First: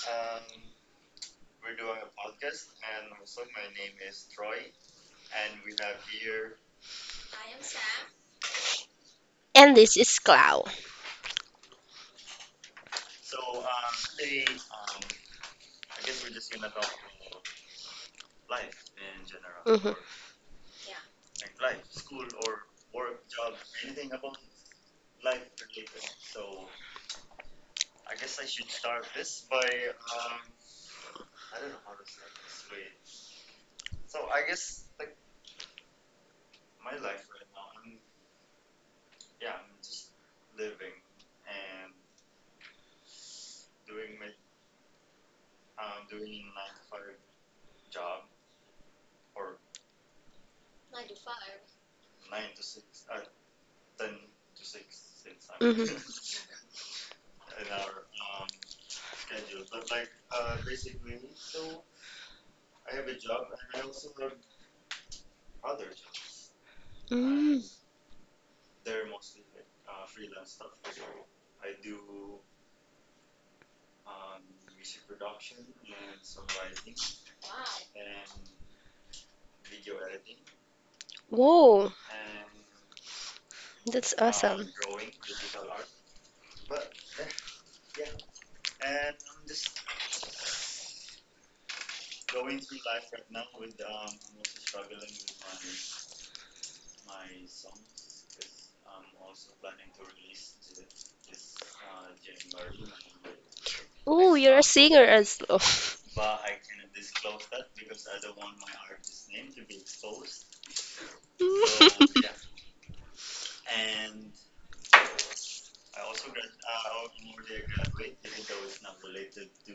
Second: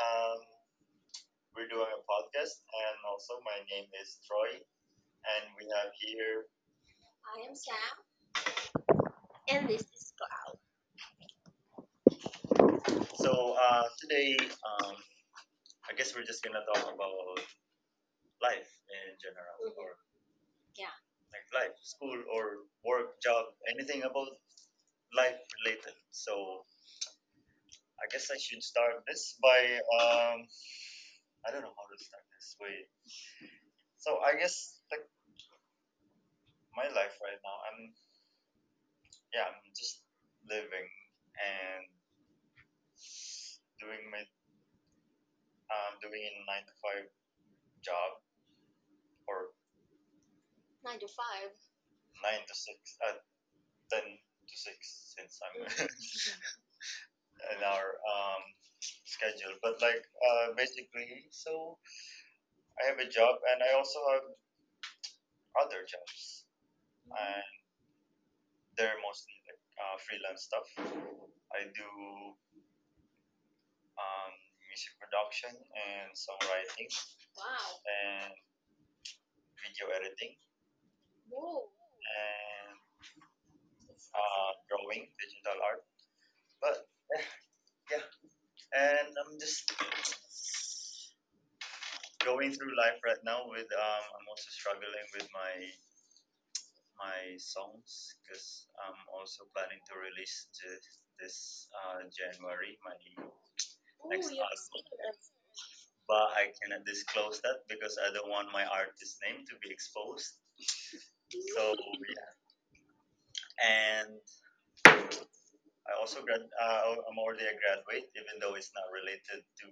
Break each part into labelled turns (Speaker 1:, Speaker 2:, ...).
Speaker 1: We're doing a podcast, and also my name is Troy, and we have here.
Speaker 2: And this is Clau.
Speaker 1: So today, I guess we're just gonna talk about life in general,
Speaker 2: Mm-hmm.
Speaker 1: like life, school, or work, job, anything about life related. So I guess I should start this by um, I don't know how to start this. Wait. So I guess like my life right now, I'm yeah, I'm just living and doing my doing a 9 to 5 job or 9 to 6, uh, 10 to 6 since I'm
Speaker 2: Mm-hmm.
Speaker 1: in our schedule. But like basically, so I have a job and I also have other jobs, and
Speaker 2: Mm.
Speaker 1: they're mostly like freelance stuff. I do um, music production and songwriting and video editing
Speaker 2: Whoa,
Speaker 1: and
Speaker 2: that's awesome.
Speaker 1: drawing, digital art. But yeah, yeah, and I'm just going through life right now with I'm also struggling with my songs because I'm also planning to release this January my
Speaker 2: Oh, you're a singer as well.
Speaker 1: but I cannot disclose that because I don't want my artist name to be exposed. So and I also grad I'm already a graduate even though it's not related to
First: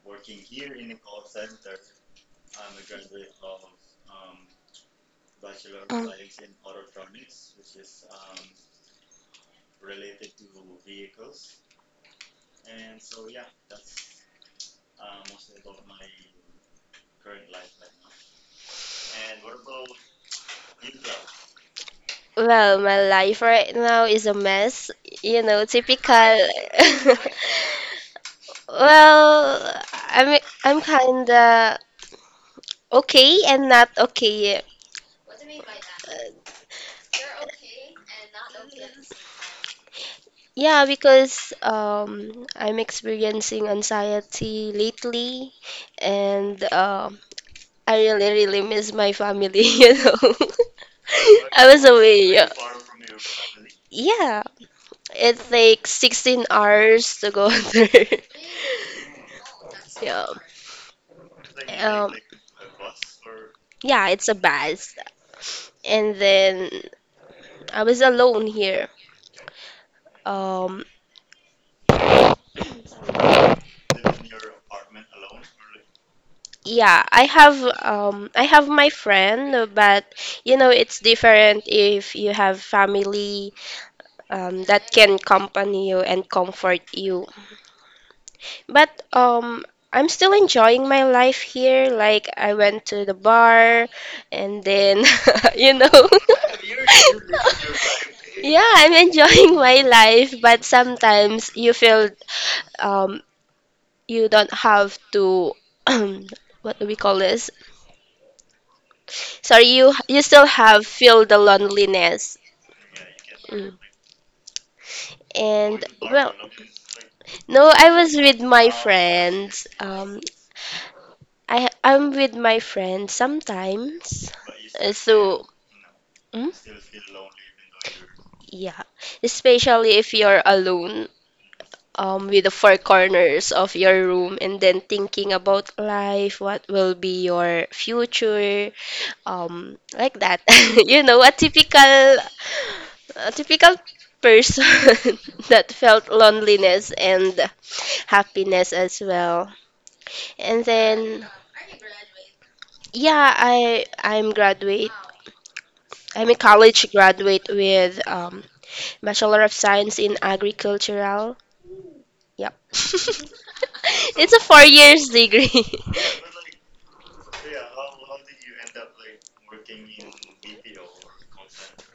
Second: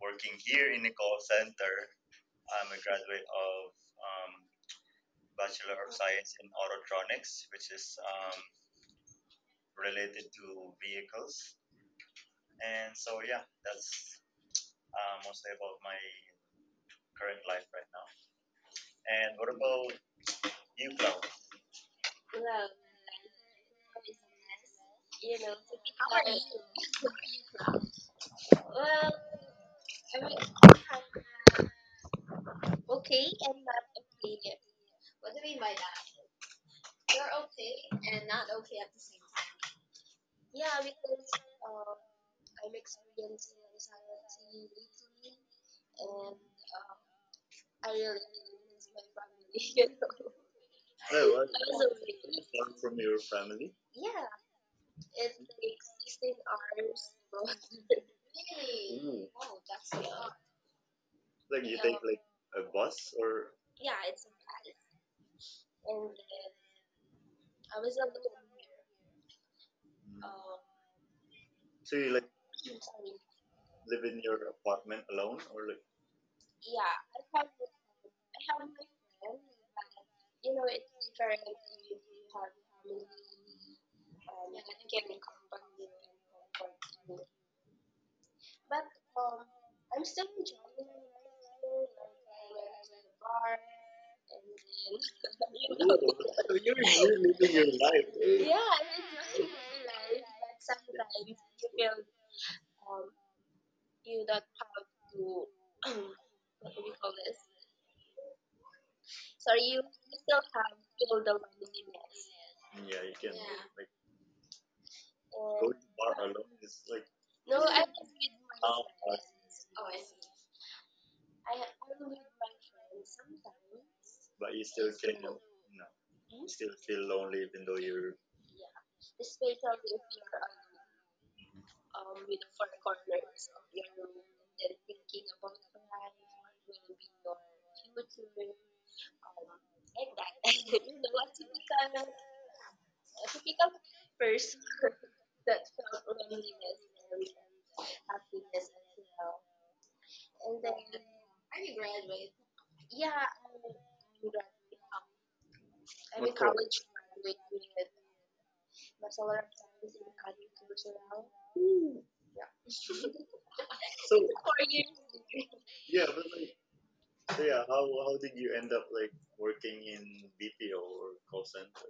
Speaker 1: working here in the call center. I'm a graduate of um, Bachelor of
Speaker 2: Um,
Speaker 1: Science in Autotronics, which is related to vehicles. And so, yeah, that's mostly about my current life right now. And what about you, Cloud?
Speaker 2: Well, my life right now is a mess. You know, typical. Well, I'm kinda okay and not okay. Yeah, because I'm experiencing anxiety lately, and I really, really miss my family, you know.
Speaker 1: Hello, I
Speaker 2: I was away. Yeah,
Speaker 1: just from your family.
Speaker 2: Yeah, it takes 16 hours to go there.
Speaker 1: Hmm.
Speaker 2: Yeah. Um,
Speaker 1: Like,
Speaker 2: yeah, it's a bus. And then I was alone here. Um,
Speaker 1: so you like live in your apartment alone, or like
Speaker 2: Yeah, I have my friend, but you know it's different if you have family that can accompany you and comfort you. But I'm still enjoying my life here. Like I went to the bar and then you know
Speaker 1: so you're living your life, eh?
Speaker 2: Yeah, I'm enjoying my life, but sometimes you feel um you don't have to. What do we call this? Sorry, you still have feel the loneliness.
Speaker 1: Yeah, you can
Speaker 2: Mm.
Speaker 1: like
Speaker 2: And
Speaker 1: bar
Speaker 2: well,
Speaker 1: alone. It's like,
Speaker 2: no, I was with my friends. I'm with my friends sometimes.
Speaker 1: but you still,
Speaker 2: So,
Speaker 1: no,
Speaker 2: mm,
Speaker 1: you still feel lonely even though you're.
Speaker 2: yeah, especially if you're alone. With the four corners of your room, and then thinking about life, what will be your future, like that. You know, a typical person that felt loneliness and happiness as well. And then yeah, I'm graduate. I'm a college graduate with bachelor of science in agricultural. Yep.
Speaker 1: So
Speaker 2: It's a 4 years degree.
Speaker 1: yeah, but like, so yeah, how did you end up like working in BPO or call center?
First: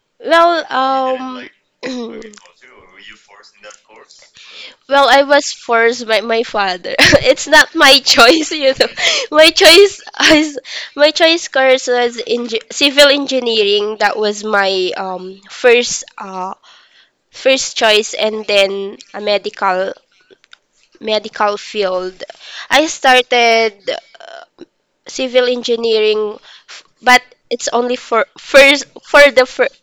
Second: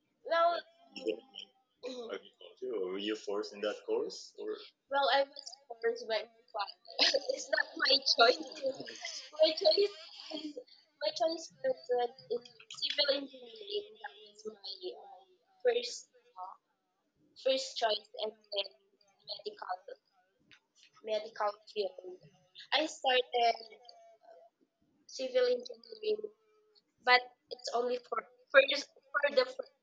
Speaker 2: Well,
Speaker 1: Agriculture, or were you forced in that course? Or well,
Speaker 2: Well, I
Speaker 1: I was
Speaker 2: was forced
Speaker 1: first
Speaker 2: by
Speaker 1: by
Speaker 2: my father. It's not my choice,
Speaker 1: choice.
Speaker 2: you know. My choice is my choice course was
Speaker 1: The
Speaker 2: in civil engineering. That was my first first
Speaker 1: first
Speaker 2: choice, and then a medical
Speaker 1: medical.
Speaker 2: medical field. I
Speaker 1: I
Speaker 2: started
Speaker 1: started civil
Speaker 2: civil
Speaker 1: engineering,
Speaker 2: engineering,
Speaker 1: but
Speaker 2: but it's
Speaker 1: it's
Speaker 2: only
Speaker 1: only
Speaker 2: for first for the fir-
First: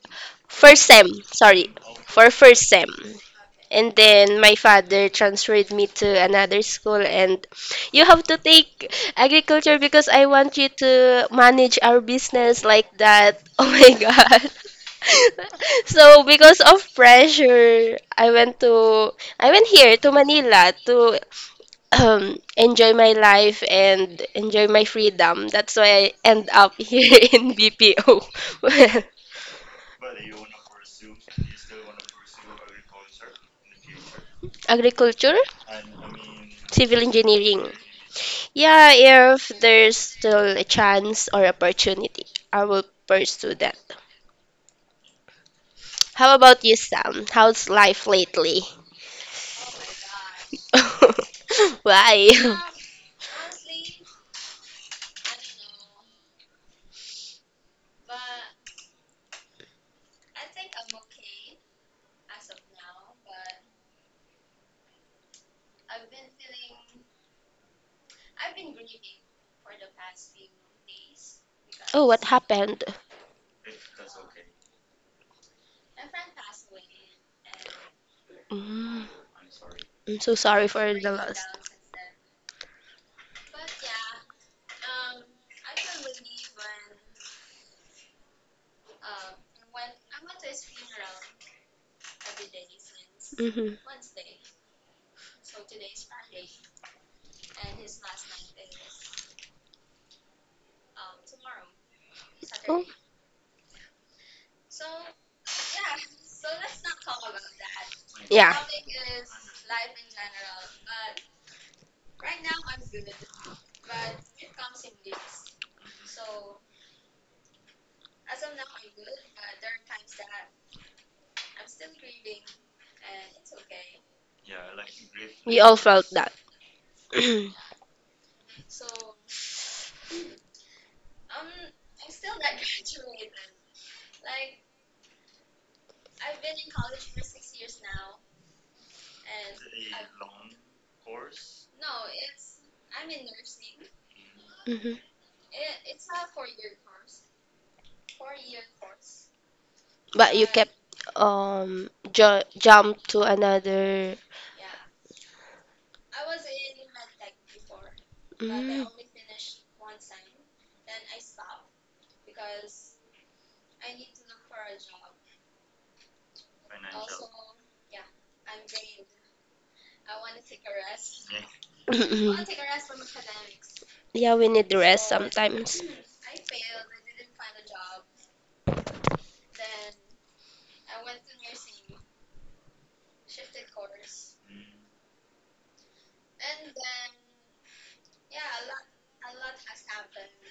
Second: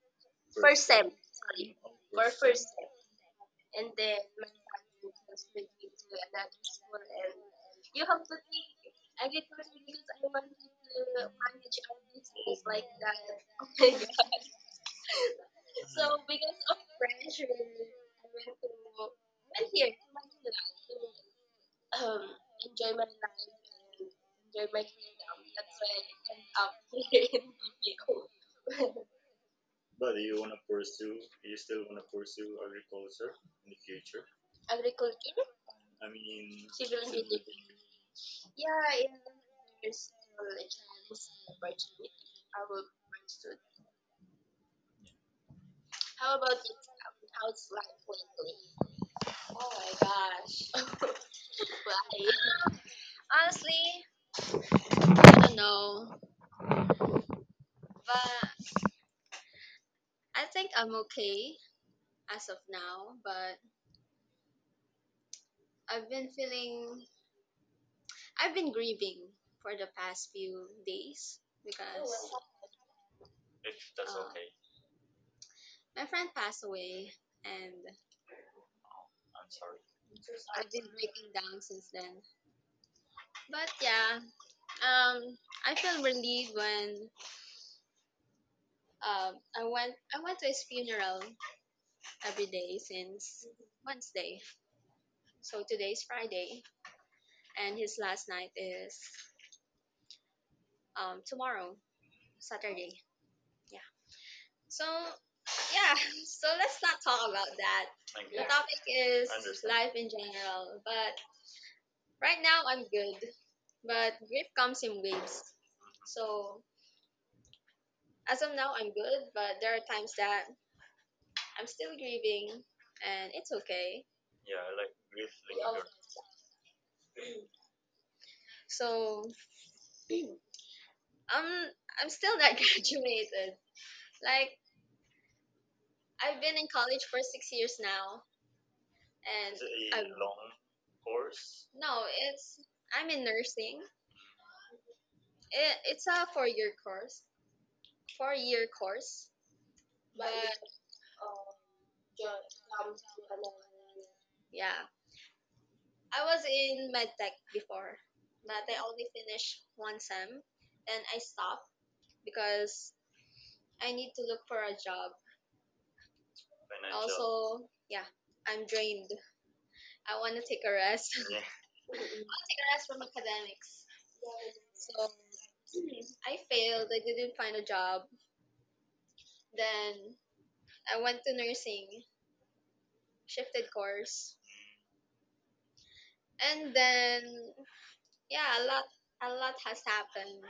Speaker 2: first
Speaker 1: first
Speaker 2: sem.
Speaker 1: sem.
Speaker 2: Sorry, for
Speaker 1: For first,
Speaker 2: first sem. And then my father transferred me to another school, and you have to take agriculture because I want you to manage our business like that. Oh my God. So because of pressure, I went here to Manila to
Speaker 1: um,
Speaker 2: enjoy
Speaker 1: join my
Speaker 2: my life and enjoy my freedom. That's why I end up here in BPO.
Speaker 1: But do you want to pursue? Do you still want to pursue agriculture in the future?
Speaker 2: Agriculture,
Speaker 1: Agriculture, I mean, civil
Speaker 2: civil
Speaker 1: engineering.
Speaker 2: engineering. Yeah, if there's still a chance or opportunity, I will pursue that. How
Speaker 1: How about
Speaker 2: about you,
Speaker 1: it?
Speaker 2: Sam?
Speaker 1: How's
Speaker 2: How's
Speaker 1: life
Speaker 2: life
Speaker 1: lately?
Speaker 2: lately?
Speaker 1: Oh my gosh,
Speaker 2: Why?
Speaker 1: why?
Speaker 2: Oh, what
Speaker 1: Because
Speaker 2: happened? Mm,
Speaker 1: I'm sorry.
Speaker 2: I'm so sorry for the loss.
Speaker 1: Down since then. But yeah, Um, I felt relieved when I went to his funeral every day since
Speaker 2: hmm
Speaker 1: Wednesday. So today's Friday, and his last night is tomorrow,
Speaker 2: Oh,
Speaker 1: Saturday. Yeah. So yeah. So let's not talk about that. The okay.
Speaker 2: yeah,
Speaker 1: Topic is understand. Life in general, but right now I'm good. But grief comes in waves. So as of now, I'm good, but there are times that I'm still grieving, and it's okay. Yeah, like grief.
Speaker 2: we all
Speaker 1: Like,
Speaker 2: felt that. hmm
Speaker 1: so I'm I'm still not graduated. Like I've been in college for 6 years now, and it's a I long course. No, it's I'm in nursing. It's a four-year course, four-year course. But
Speaker 2: But you kept jump to another.
Speaker 1: yeah, I was in med tech before, but I
Speaker 2: Mm.
Speaker 1: only finished one sem, then I stopped because I need to look for a job financial. Also, yeah, I'm drained. I want to take a rest. Yeah,
Speaker 2: Mm-mm.
Speaker 1: take a rest from academics.
Speaker 2: Yeah, we need
Speaker 1: So
Speaker 2: rest sometimes.
Speaker 1: hmm, I failed. I didn't find a job. Then I went to nursing, shifted course, and then yeah, a lot has happened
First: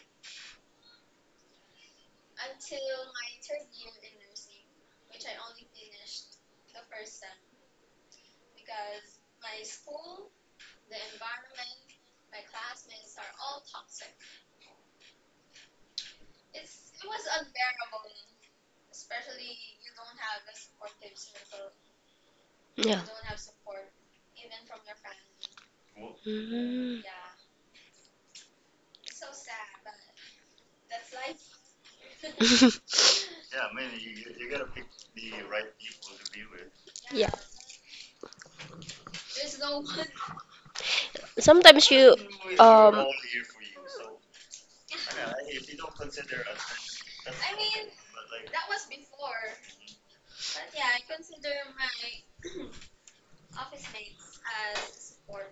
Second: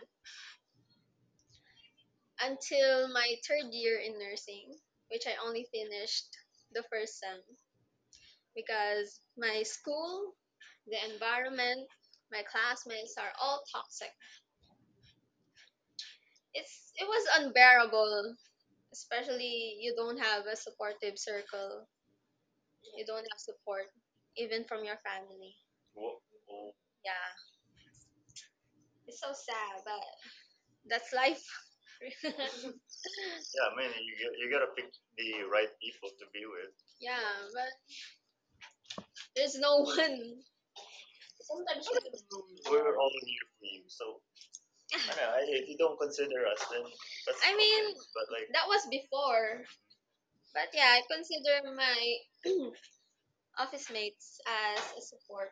Speaker 1: until my third year in nursing, which I only finished the first sem because my school, the environment, my classmates are all toxic. It's it was unbearable, especially you don't have a supportive circle,
Speaker 2: Yeah.
Speaker 1: you don't have support even from your family. Well, well,
Speaker 2: Mm.
Speaker 1: yeah, it's so sad, but that's life. Yeah, I mean, you get- you gotta pick the right people to be with.
Speaker 2: Yeah.
Speaker 1: Yeah, but there's no one
Speaker 2: Sometimes you
Speaker 1: we're
Speaker 2: um
Speaker 1: all here for you, so I know. I- if you don't consider us, then that's I okay. Mean, okay. But like, that was before, but yeah, I consider my office mates as a support,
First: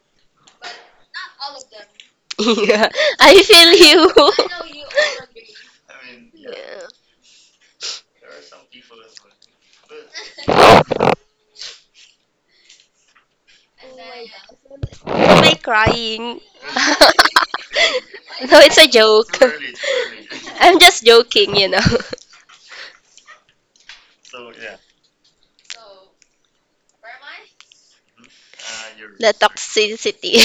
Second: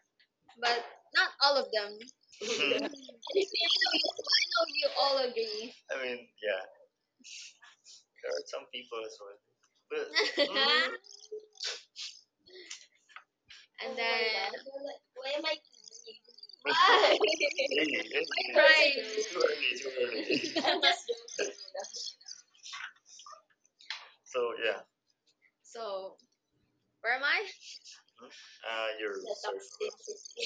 Speaker 1: but not all of
Speaker 2: yeah,
Speaker 1: them.
Speaker 2: I feel
Speaker 1: I
Speaker 2: you.
Speaker 1: know you all agree. I mean, yeah,
Speaker 2: Yeah.
Speaker 1: there are some people as well. But mm, and then
Speaker 2: Am I crying?
Speaker 1: why? Really, really,
Speaker 2: No, it's a
Speaker 1: right.
Speaker 2: joke.
Speaker 1: Too early, too
Speaker 2: I'm just joking, you know.
Speaker 1: so yeah, so where am I? You're
Speaker 2: The
Speaker 1: sorry for that.
Speaker 2: toxicity.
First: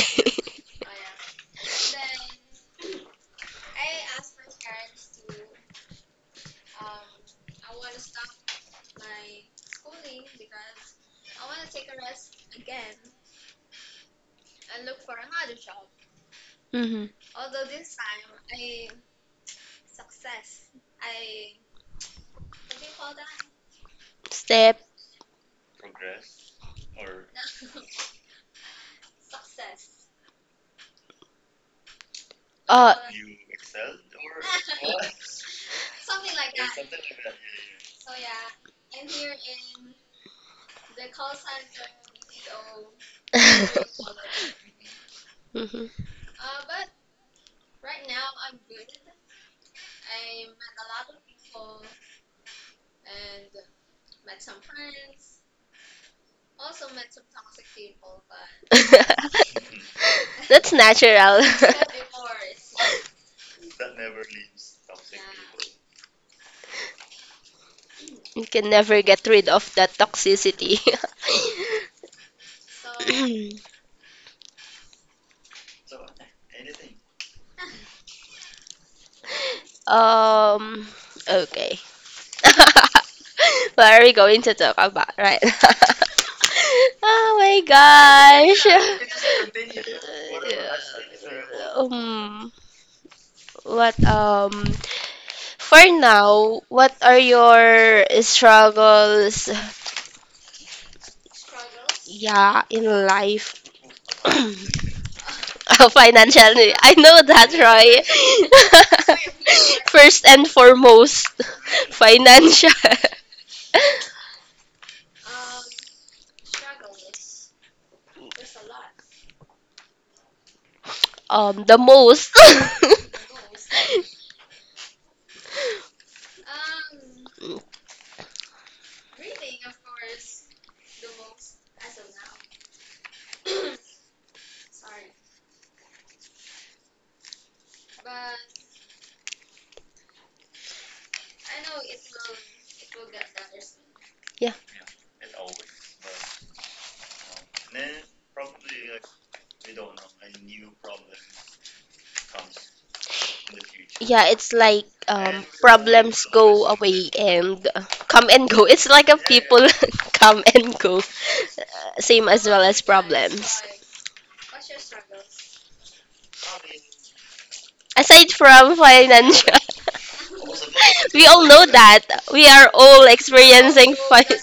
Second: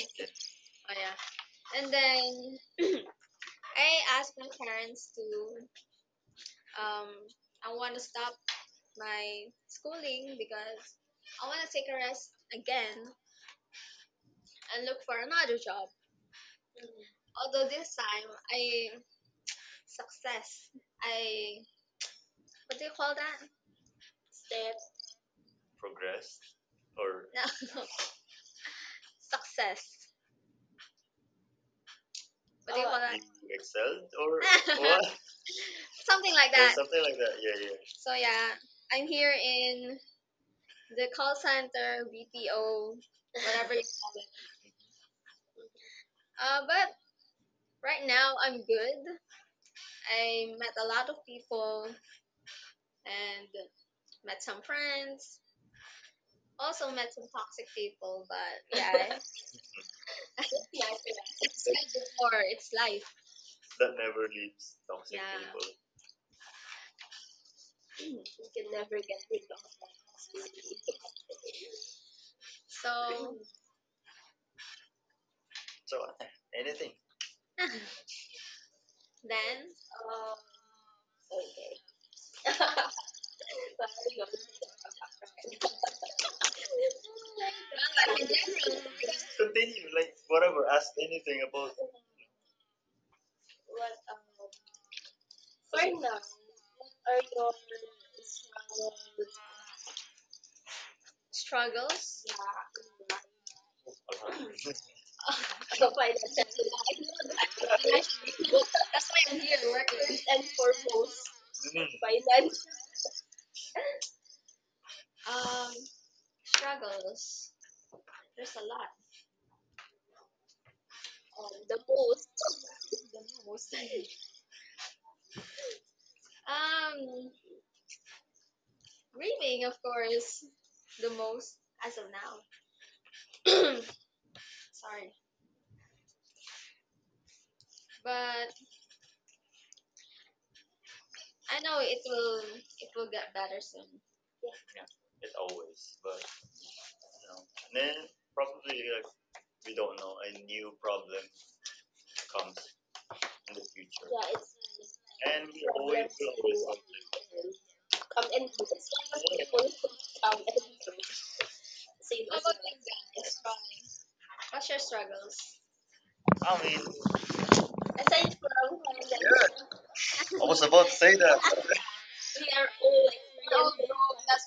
Speaker 1: Oh yeah. And then I asked my parents to um I want to stop my schooling because I want to take a rest again and look for another job.
Speaker 2: Mhm.
Speaker 1: Although this time I success, I what do you call that?
Speaker 2: Step.
Speaker 1: Progressed or no, success. What do you
Speaker 2: Uh.
Speaker 1: call that? You excelled or what? Something like or that. Something like that. Yeah, yeah. So yeah, I'm here in the call center, BPO, whatever. You-
Speaker 2: Mhm.
Speaker 1: but right now I'm good. I met a lot of people and met some friends, also met some toxic people, but yeah,
Speaker 2: That's natural.
Speaker 1: it's like before, it's life. That never leaves toxic yeah. People.
Speaker 2: You can never get rid of that toxicity.
Speaker 1: So so anything. Then
Speaker 2: um, okay. What are we going to talk about? Right. Oh my
Speaker 1: just
Speaker 2: gosh.
Speaker 1: continue, like whatever, ask anything about
Speaker 2: Um, what for now, what are your struggles,
Speaker 1: struggles.
Speaker 2: yeah, in life? Financially. I know that, Roy.
Speaker 1: I'm here working
Speaker 2: First and
Speaker 1: for
Speaker 2: foremost,
Speaker 1: mm,
Speaker 2: financial.
Speaker 1: um struggles.
Speaker 2: The most.
Speaker 1: Most Um, grieving, of course, the most as of now. Sorry, but I know it will get better soon.
Speaker 2: Yeah,
Speaker 1: Yeah, it always, but you know. And then probably like we don't know a new problem comes in the future.
Speaker 2: yeah. It's like
Speaker 1: And
Speaker 2: problems go away, and, come and go. It's like a people come and go, same as well as problems.
Speaker 1: you what's your struggles? I mean,
Speaker 2: Aside from financial.
Speaker 1: say
Speaker 2: We
Speaker 1: that
Speaker 2: all know that. We are
Speaker 1: oh,
Speaker 2: all
Speaker 1: like oh
Speaker 2: experiencing fun.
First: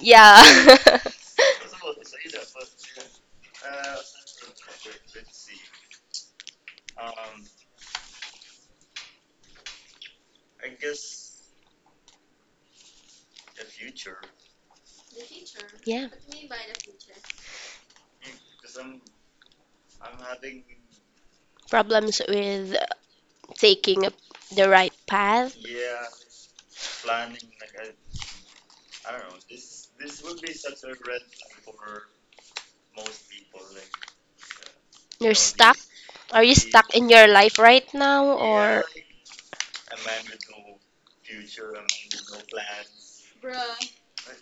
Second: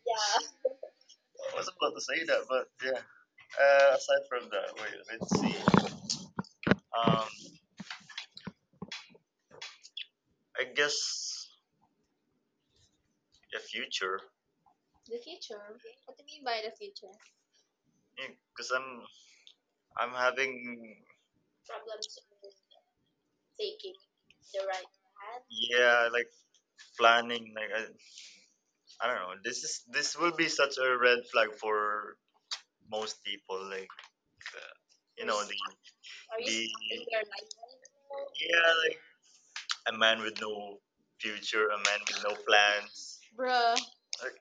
Speaker 2: Yeah.
Speaker 1: I was about to say that, but yeah. Aside from that, wait, let's see. Um, I guess a future,
Speaker 2: Yeah,
Speaker 1: because yeah, I'm having
Speaker 2: problems with taking the right path.
Speaker 1: yeah, like planning, like I don't know. This is this will be such a red flag for most people. Like, uh,
Speaker 2: You're
Speaker 1: know,
Speaker 2: stuck. Are you stuck
Speaker 1: the
Speaker 2: in your life right now
Speaker 1: yeah,
Speaker 2: or
Speaker 1: like a man with no future, a man with no plans. Bruh. Like,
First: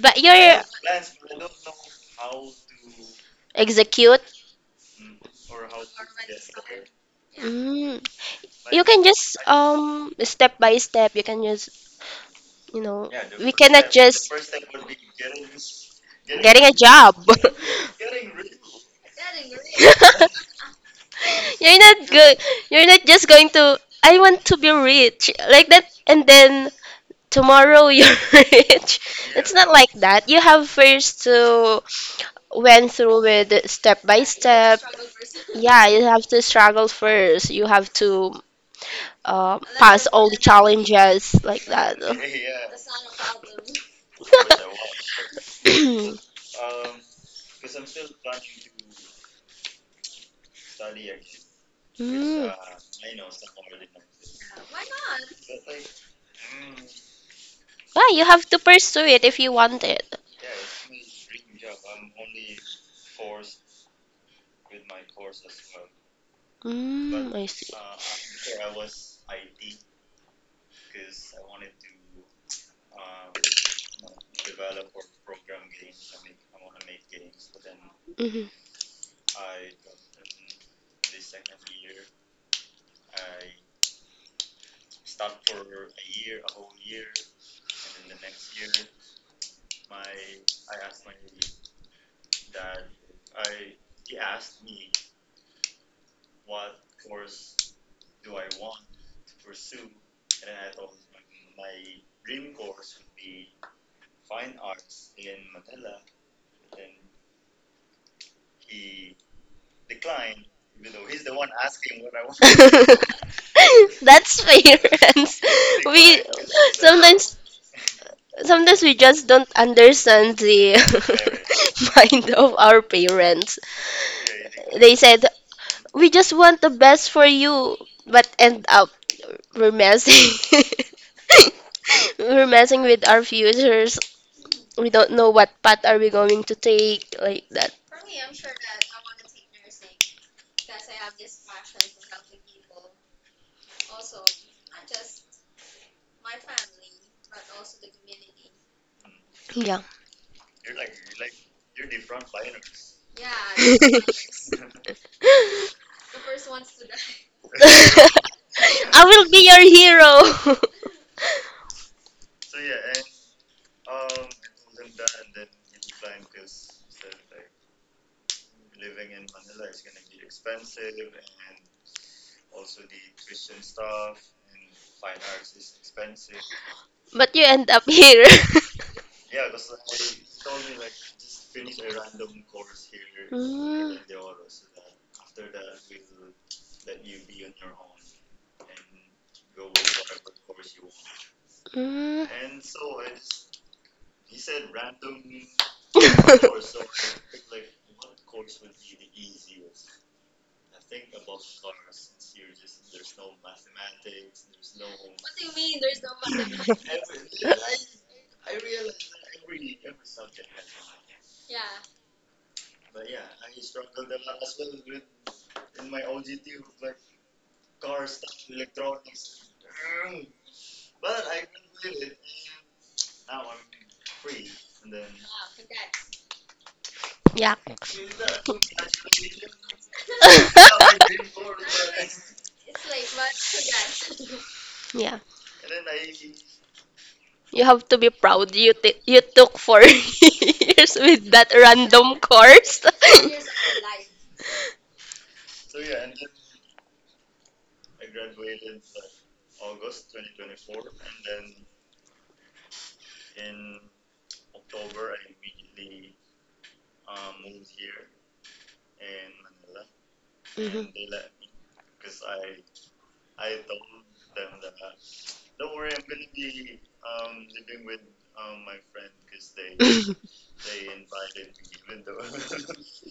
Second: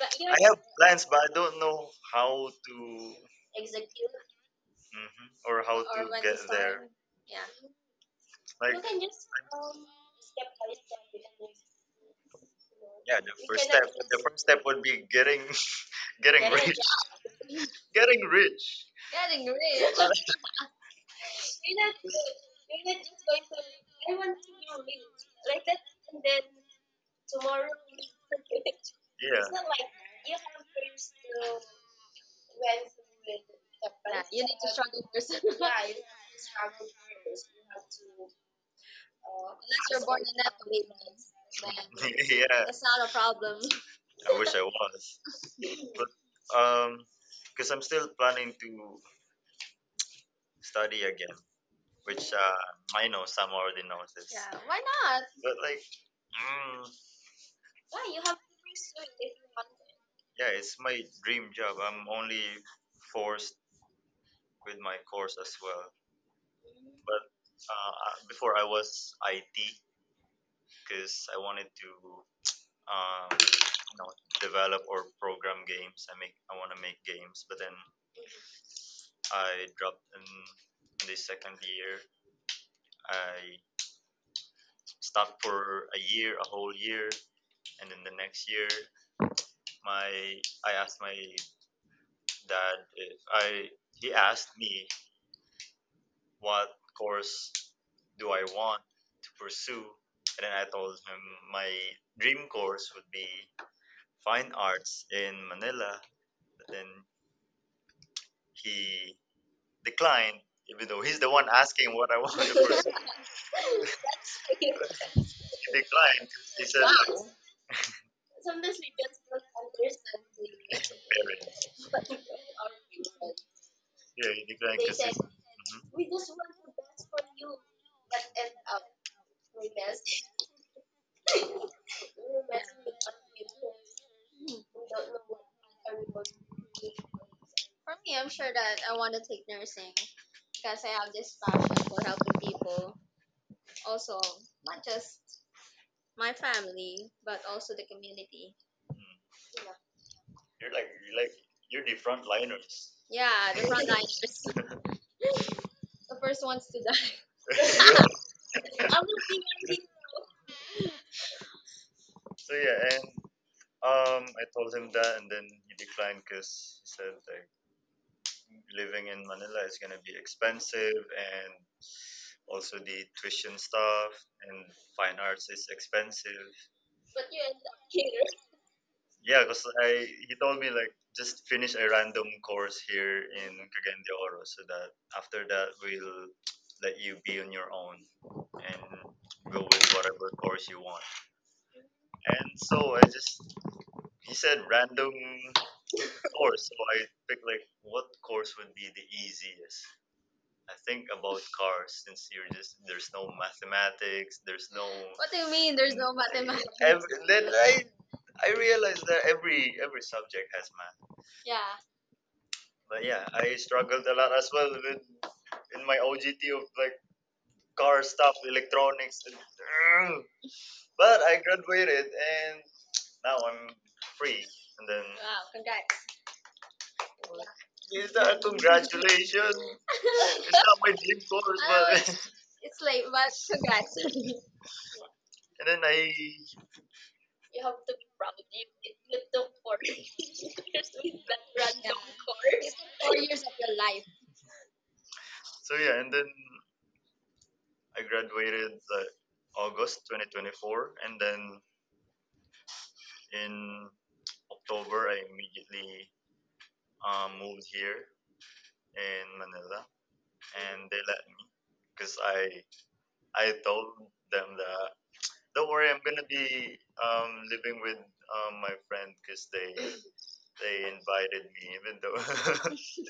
Speaker 2: but you're
Speaker 1: plans, but I don't know how to mhm,
Speaker 2: execute?
Speaker 1: or how
Speaker 2: Mm. You
Speaker 1: like,
Speaker 2: can just step by step. You can just, you know,
Speaker 1: yeah, the
Speaker 2: we cannot just
Speaker 1: first step would be getting getting
Speaker 2: getting a job.
Speaker 1: getting rich. Getting rich. Yeah,
Speaker 2: You're not good. You're not just going to. I want to be rich like that, and then tomorrow you're rich. It's not like that. You have first to went through with it step by
Speaker 1: yeah,
Speaker 2: step. Yeah, you have to struggle first. You have to pass all the challenges like that.
Speaker 1: yeah. Yeah. I wish I was. Um, because I'm still planning to study again, which
Speaker 2: Mm.
Speaker 1: I know some already knows this. Yeah, why not? But like, mm,
Speaker 2: Why you have to pursue it if you want it.
Speaker 1: yeah, it's my dream job. I'm only forced with my course as well. But
Speaker 2: Mm, I see.
Speaker 1: before I was IT because I wanted to you know develop or program games. I make I want to make games, but then
Speaker 2: Mm-hmm.
Speaker 1: I dropped in the second year. I stopped for a year, a whole year, and then the next year my I asked my dad if I he asked me what course do I want to pursue, and then I told him my dream course would be fine arts in Manila, but then he declined even though he's the one asking what I want.
Speaker 2: That's fair. And
Speaker 1: He
Speaker 2: we
Speaker 1: declined because he's
Speaker 2: sometimes sometimes we just don't understand the
Speaker 1: parent,
Speaker 2: mind of our parents.
Speaker 1: yeah, he declined.
Speaker 2: They said we just want the best for you, but end up we're messing we're messing with our futures.
Speaker 1: Mhm.
Speaker 2: We don't know what path are we going to take like that.
Speaker 1: For me, I'm sure that I want to take nursing because I have this passion for helping people. Also, not just my family, but also the community. Mm.
Speaker 2: Yeah.
Speaker 1: You're like you're like you're the front liners. Yeah, the frontliners, the first ones to die.
Speaker 2: I will be your hero.
Speaker 1: So yeah, and I told him that, and then he declined because he said like living in Manila is gonna be expensive, and also the tuition stuff and fine arts is expensive.
Speaker 2: But you end up here.
Speaker 1: Yeah, because I he told me like just finish a random course here in
Speaker 2: Mm,
Speaker 1: Cagayan de Oro so that after that we'll let you be on your own and go with whatever course you want.
Speaker 2: mm.
Speaker 1: And so I just he said random course, so I picked like what course would be the easiest. I think about cars since you're just there's no mathematics, there's no what do you mean? There's no ev- mathematics. Ev- then I realize that every subject has math, yeah. But yeah, I struggled a lot as well with in my OGT of like car stuff, electronics, and, but I graduated and now I'm free. And then wow. Congrats.
Speaker 2: Yeah.
Speaker 1: Is that congratulations? It's not my dream course, oh, but it's it's late, but congrats.
Speaker 2: Yeah.
Speaker 1: And then I
Speaker 2: You have to be proud you you took four years with that random course.
Speaker 1: 4 years of your life. So yeah, and then I graduated like August 2024, and then in October, I immediately moved here in Manila, and
Speaker 2: Mhm.
Speaker 1: they let me because I told them that don't worry, I'm gonna be living with my friend because they invited me, even though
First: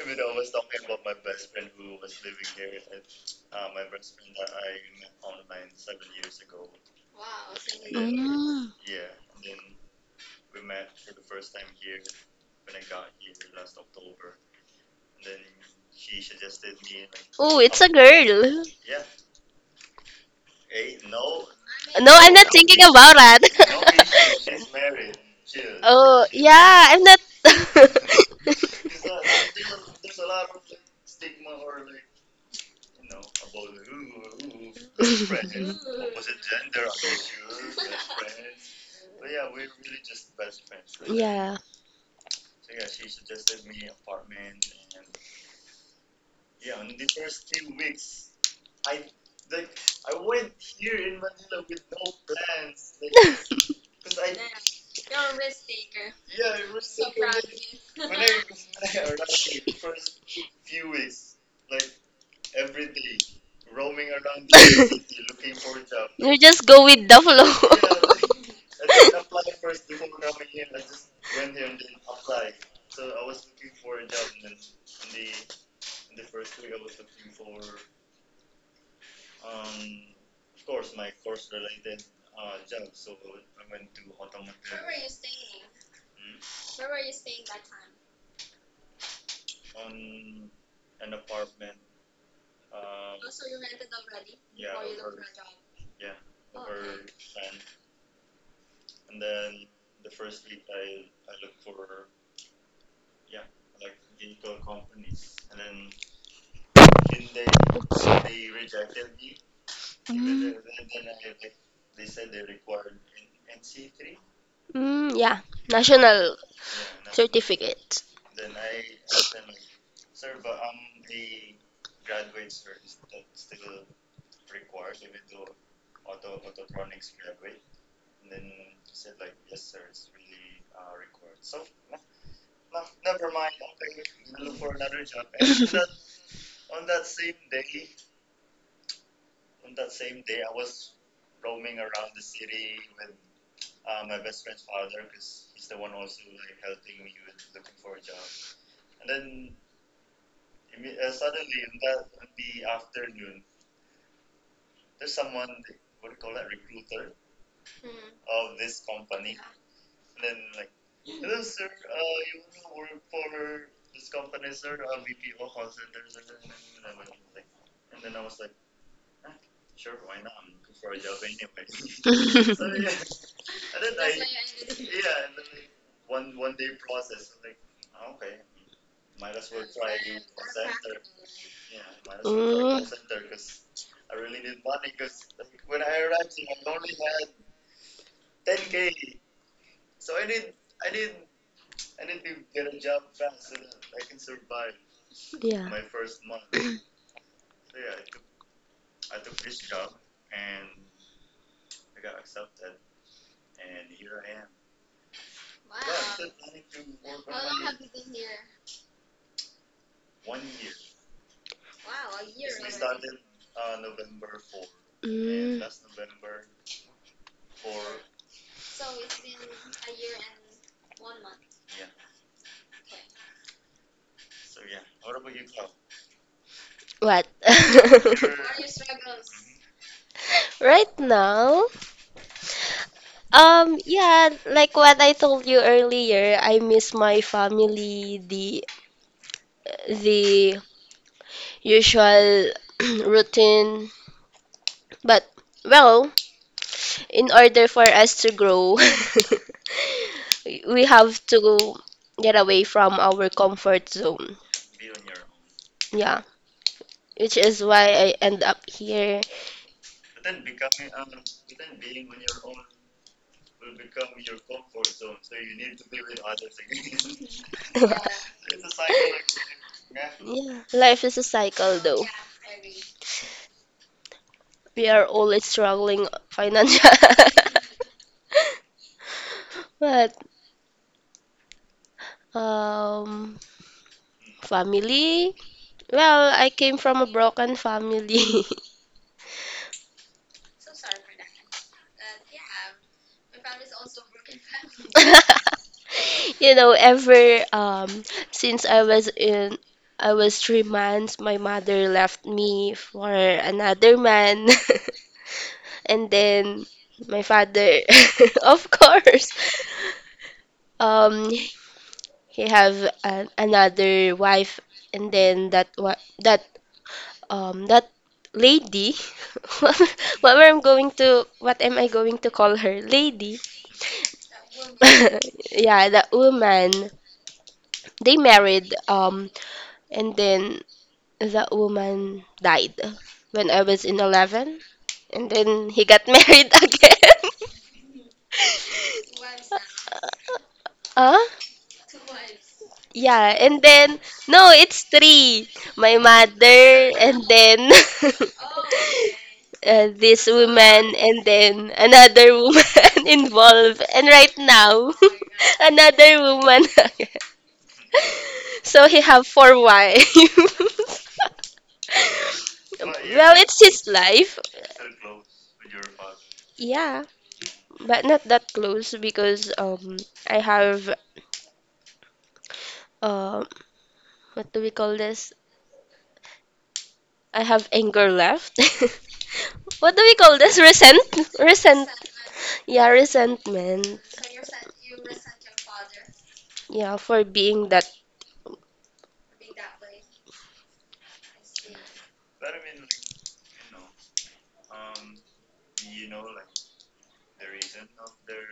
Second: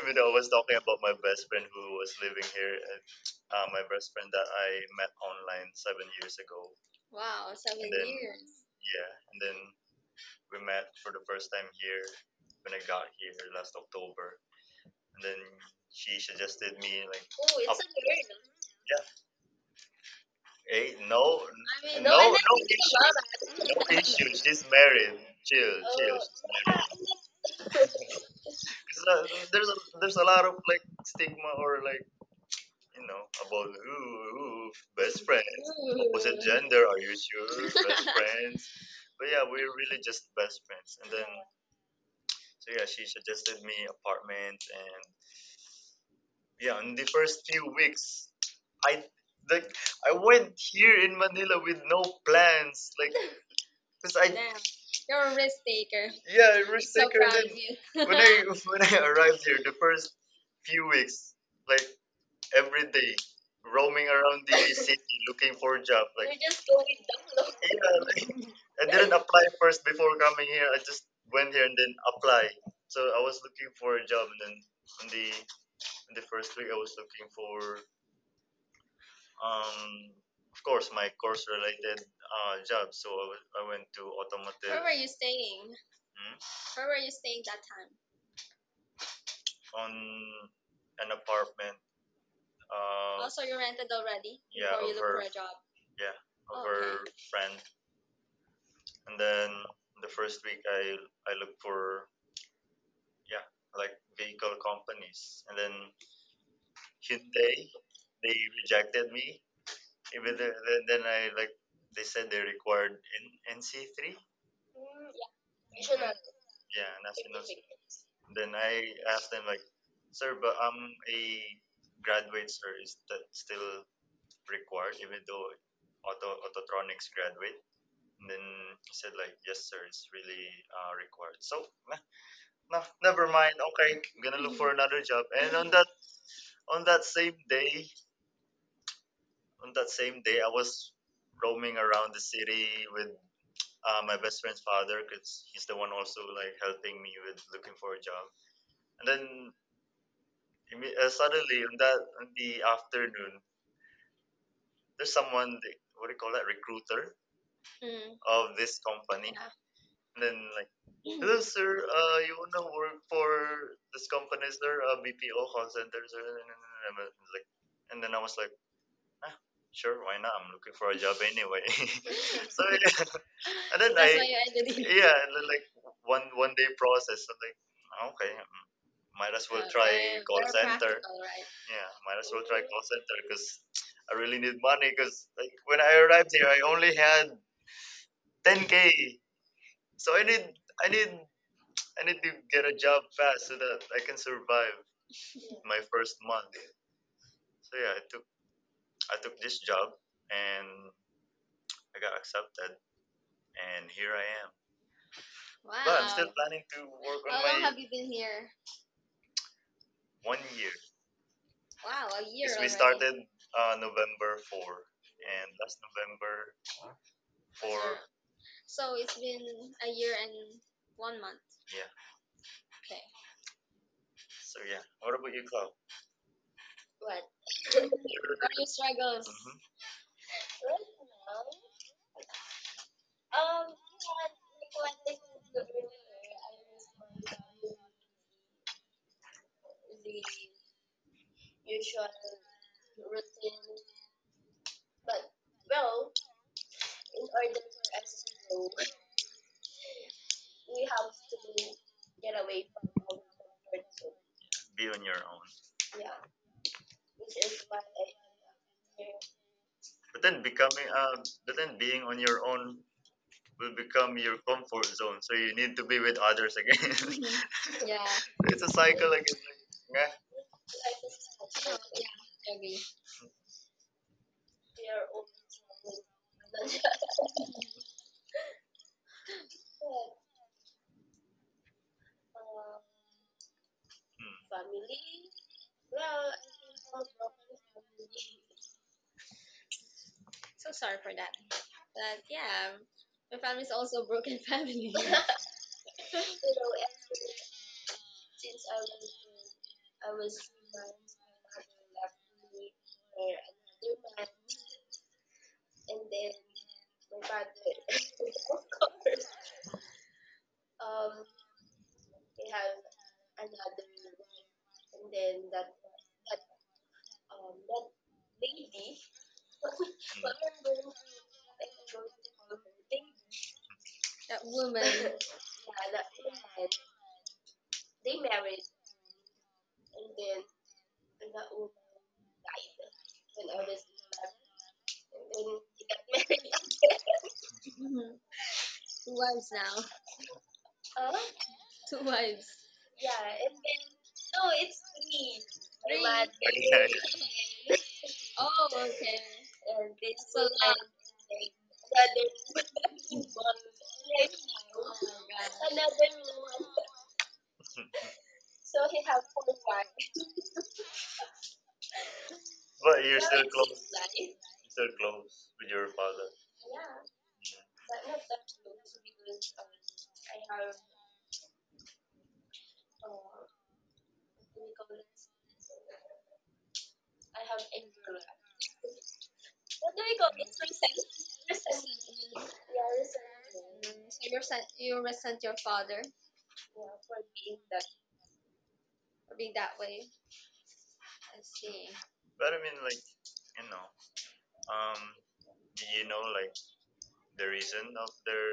Speaker 1: even though I was talking about my best friend who was living here, my best friend that I met online 7 years ago, wow, and seven and then years.
Speaker 2: Mm.
Speaker 1: Yeah, and then we met for the first time here when I got here last October. And then she suggested me like,
Speaker 2: Oh, it's a girl.
Speaker 1: yeah, hey, no, I
Speaker 2: No, I'm
Speaker 1: no
Speaker 2: not thinking about
Speaker 1: issue, no issue. She's
Speaker 2: that.
Speaker 1: married. Chill, chill. Oh.
Speaker 2: Oh, yeah, I'm not.
Speaker 1: 'Cause, uh, there's a there's a lot of like stigma or like you know about ooh, ooh best friends. Ooh. Opposite gender, are you sure? Best friends. But yeah, we're really just best friends. And then
Speaker 2: Yeah.
Speaker 1: she suggested me apartment and yeah in the first few weeks I like I went here in Manila with no plans like because I Damn. You're a risk taker. Yeah I risk So taker proud then of you. when I when I arrived here the first few weeks like every day roaming around the city looking for a job like
Speaker 2: You
Speaker 1: You're just
Speaker 2: just go
Speaker 1: going.
Speaker 2: with the, yeah,
Speaker 1: yeah
Speaker 2: flow.
Speaker 1: like, I didn't apply first before coming here I just went here and then apply so I was looking for a job and then on the on the first week I was looking for Um, of course, my course-related job. So I went to automotive. Where were you staying? hmm, Where were you staying that time? On an apartment. Also, you rented already yeah, before you of look for a job. Yeah, of Oh, her okay. friend. And then the first week, I looked for yeah, like vehicle companies. And then Hyundai, they rejected me. Even the, then I like they said they required N NC three.
Speaker 2: Mm, yeah. National,
Speaker 1: Yeah, and
Speaker 2: yeah,
Speaker 1: that's
Speaker 2: certificate.
Speaker 1: Then I asked them like, "Sir, but I'm a graduate, sir. Is that still required, even though autotronics graduate?" And then he said like, "Yes, sir. It's really required." So, nah, nah, never mind. Okay, I'm gonna look for another job. And on that same day, on that same day, I was roaming around the city with my best friend's father because he's the one also like helping me with looking for a job. And then suddenly in the afternoon, there's someone the- what do you call that recruiter Mm. of this company, yeah. And then like, hello sir, you wanna work for this company, sir? BPO call center, sir. And then- Like, and then I was like, ah, sure, why not? I'm looking for a job anyway. So yeah, and then That's I why you ended it. Yeah, and then, like one day process. I'm like, okay, might as well Yeah, try they call very center. Practical, right? Yeah, might as well try call center because
Speaker 2: Mm,
Speaker 1: I really need money. Because like when I arrived here, I only had 10K, so I need I need I need to get a job fast so that I can survive
Speaker 2: yeah.
Speaker 1: my first month. So yeah, I took this job and I got accepted, and here I am. But I'm still Wow. planning to work on How long my have you been here? One year. Wow, a year Because we already. Started November 4, and
Speaker 2: Mm,
Speaker 1: last November for Sure. So it's been a year and one month. Yeah. Okay. So yeah. What about you, Chloe? What?
Speaker 2: what?
Speaker 1: What are your struggles? Mhm.
Speaker 2: Right now? Yeah, like what I told you earlier, I miss my family, the usual routine. But well, in order for us to grow, we have to get away from our comfort zone.
Speaker 1: Be on your own.
Speaker 2: Yeah, which is why I end up here.
Speaker 1: But then becoming but then being on your own will become your comfort zone. So you need to be with others again. Yeah. It's a cycle again. Yeah.
Speaker 2: Yeah, life is a cycle though.
Speaker 1: I agree.
Speaker 2: We are always struggling financially. But um
Speaker 1: Hmm.
Speaker 2: family, well, I came from a broken family.
Speaker 1: So sorry for that. But yeah, my family is also a broken family.
Speaker 2: You know, ever since I was 3 months, my mother left me for another man. And then my father, of course, um, he have another wife, and then that wa- that that lady, what am I going to call her? Lady.
Speaker 1: That woman.
Speaker 2: Yeah, the woman they married, and then the woman died when I was in 11, and then he got married again.
Speaker 1: Two wives now.
Speaker 2: Huh?
Speaker 1: Two wives. Two
Speaker 2: Yeah, and then no, it's three. My
Speaker 1: Three.
Speaker 2: mother, and then
Speaker 1: Oh, okay.
Speaker 2: this
Speaker 1: That's a lot.
Speaker 2: woman, and then another woman involved, and right
Speaker 1: Oh
Speaker 2: now
Speaker 1: my
Speaker 2: another
Speaker 1: god.
Speaker 2: woman. So he have four wives.
Speaker 1: Why you
Speaker 2: Well, it's his life.
Speaker 1: so close with your father?
Speaker 2: Yeah, but not that close because I
Speaker 1: Have
Speaker 2: have uh what do we call this? I have anger left. What do we call this? Resent. Yeah,
Speaker 1: resent.
Speaker 2: resentment.
Speaker 1: Mm, So you resent your father yeah,
Speaker 2: Yeah,
Speaker 1: for
Speaker 2: for
Speaker 1: being
Speaker 2: being
Speaker 1: that.
Speaker 2: that
Speaker 1: For being that way. I see. But I mean, like you know, um, do you know like the reason of their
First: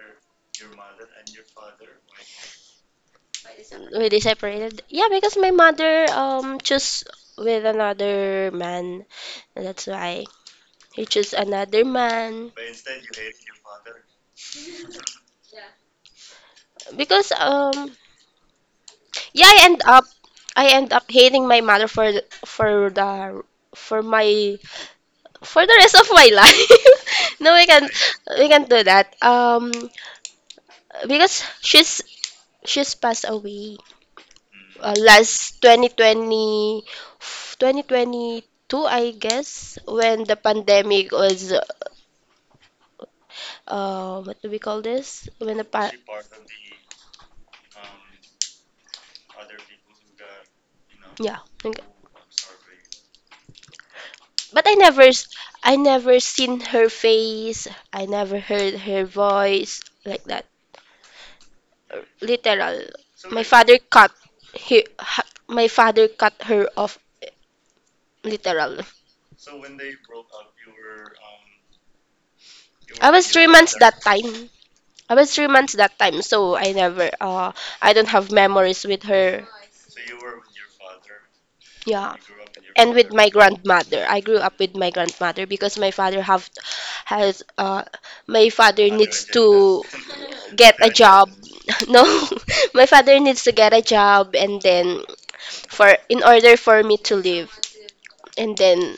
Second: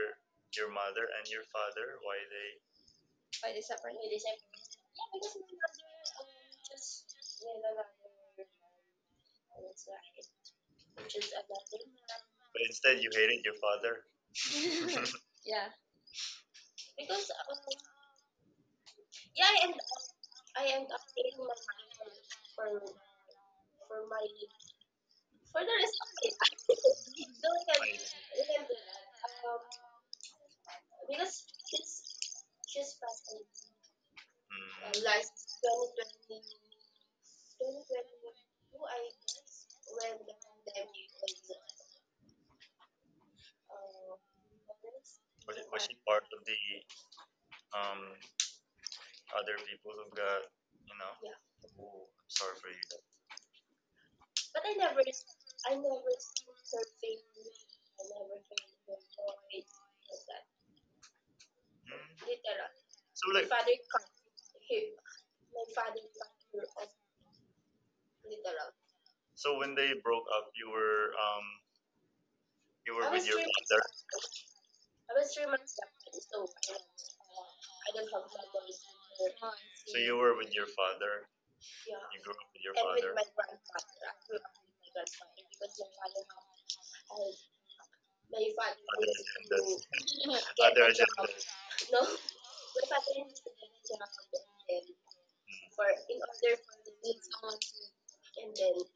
Speaker 1: your mother and your father why they
Speaker 2: we they separated. Yeah, because my mother chose with another man. That's why he chose another man.
Speaker 1: But instead, you hated your father. yeah
Speaker 2: Because yeah, I end up hating my mother for my for the rest of my life. No, we can do that. Because she's passed away,
Speaker 1: Mm.
Speaker 2: last twenty twenty twenty twenty two, I guess, when the pandemic was, what do we call this when the
Speaker 1: You part of the um, other people who got, you know, who-
Speaker 2: yeah. I think-
Speaker 1: I'm sorry for you.
Speaker 2: but I never seen her face. I never heard her voice like that.
Speaker 1: Mm.
Speaker 2: Literal.
Speaker 1: So,
Speaker 2: My father cut he, ha, my father cut her off literal.
Speaker 1: so when they broke up, you were you
Speaker 2: I was 3 months
Speaker 1: there.
Speaker 2: that time. I was 3 months that time, so I never, I don't have
Speaker 1: I
Speaker 2: memories with her.
Speaker 1: were with your father.
Speaker 2: Yeah.
Speaker 1: You grew up with your
Speaker 2: And with my grandmother. I grew up with my grandmother because my father has uh needs to get a job. No, my father needs to get a job and then for in order for me to live. And then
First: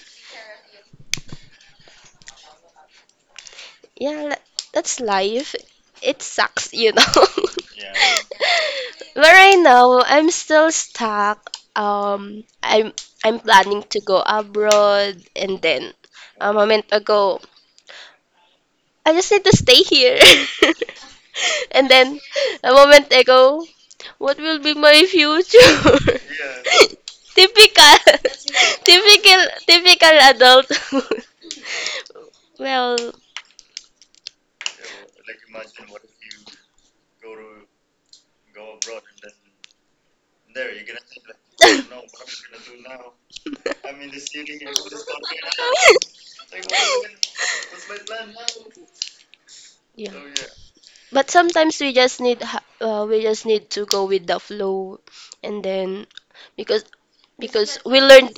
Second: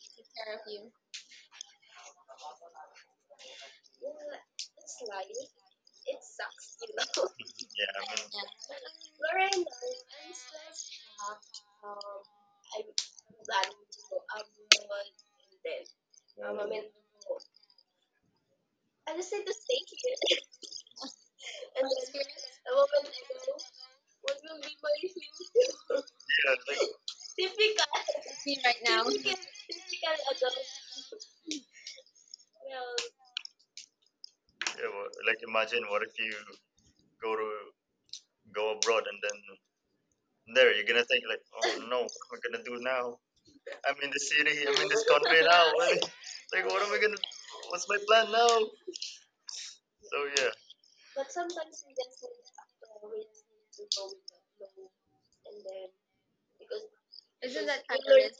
Speaker 2: yeah, that's life. It sucks, you know.
Speaker 1: yeah.
Speaker 2: But right now I'm still stuck. Um, I'm I'm planning to go abroad, and then a moment ago I just need to stay here. And then a moment ago, what will be my future?
Speaker 1: Yeah, like,
Speaker 2: Typical,
Speaker 1: right now
Speaker 2: typical, typical adult. Well,
Speaker 1: yeah, well, like imagine what if you go to go abroad and then There, you're gonna think like, oh no, what am I gonna do now? I'm in the city, I'm in this country now. What, like, what am I gonna? What's my plan now?
Speaker 2: yeah.
Speaker 1: So yeah,
Speaker 2: But sometimes we just need to go with the flow, and then because we learned.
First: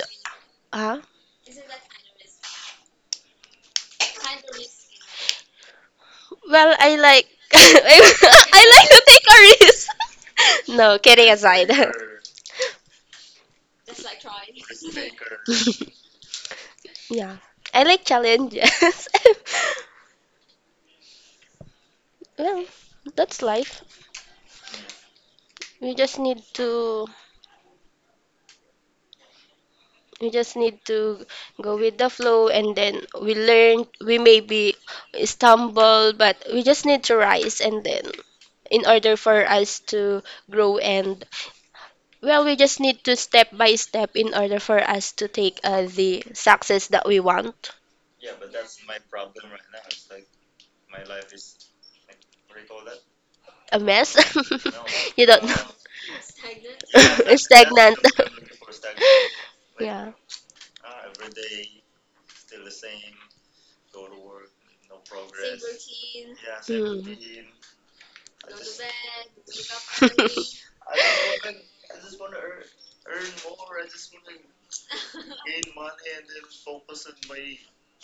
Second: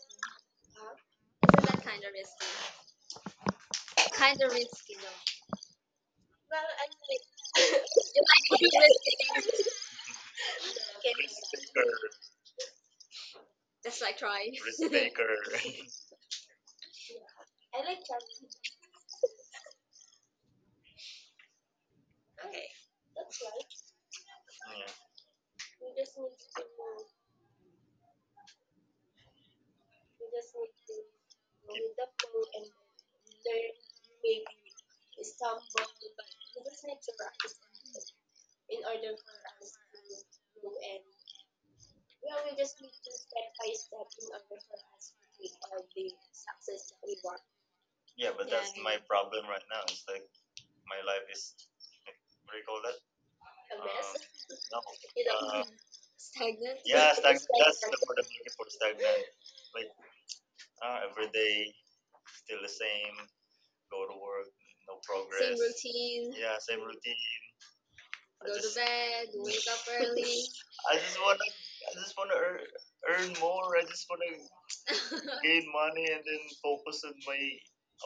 Speaker 2: Huh?
Speaker 1: Isn't that kind of risky? Kind of risky though.
Speaker 2: Well, I like, I like to take a risk. No, kidding aside.
Speaker 1: taker, That's like trying. risk yeah. taker.
Speaker 2: Yeah, I like challenges. Well, that's life.
Speaker 1: Yeah.
Speaker 2: We just need to we just need to go with the flow, and then we learn, we maybe stumble, but we just need to rise and then in order for us to grow, and well, we just need to step by step in order for us to take, the success that we want.
Speaker 1: Yeah, but Yeah, that's yeah. my problem right now. It's like my life is, like, what do you call that?
Speaker 2: A mess?
Speaker 1: No,
Speaker 2: You don't know.
Speaker 1: Stagnant.
Speaker 2: Stagnant.
Speaker 1: What I'm looking for stagnant. Like
Speaker 2: Yeah.
Speaker 1: ah, every day still the same, go to work, no progress. Same routine. Yeah, same
Speaker 2: Hmm.
Speaker 1: routine. Go I Go to bed. Wake up I just wanna, I just wanna earn, earn more. I just wanna gain money and then focus on my.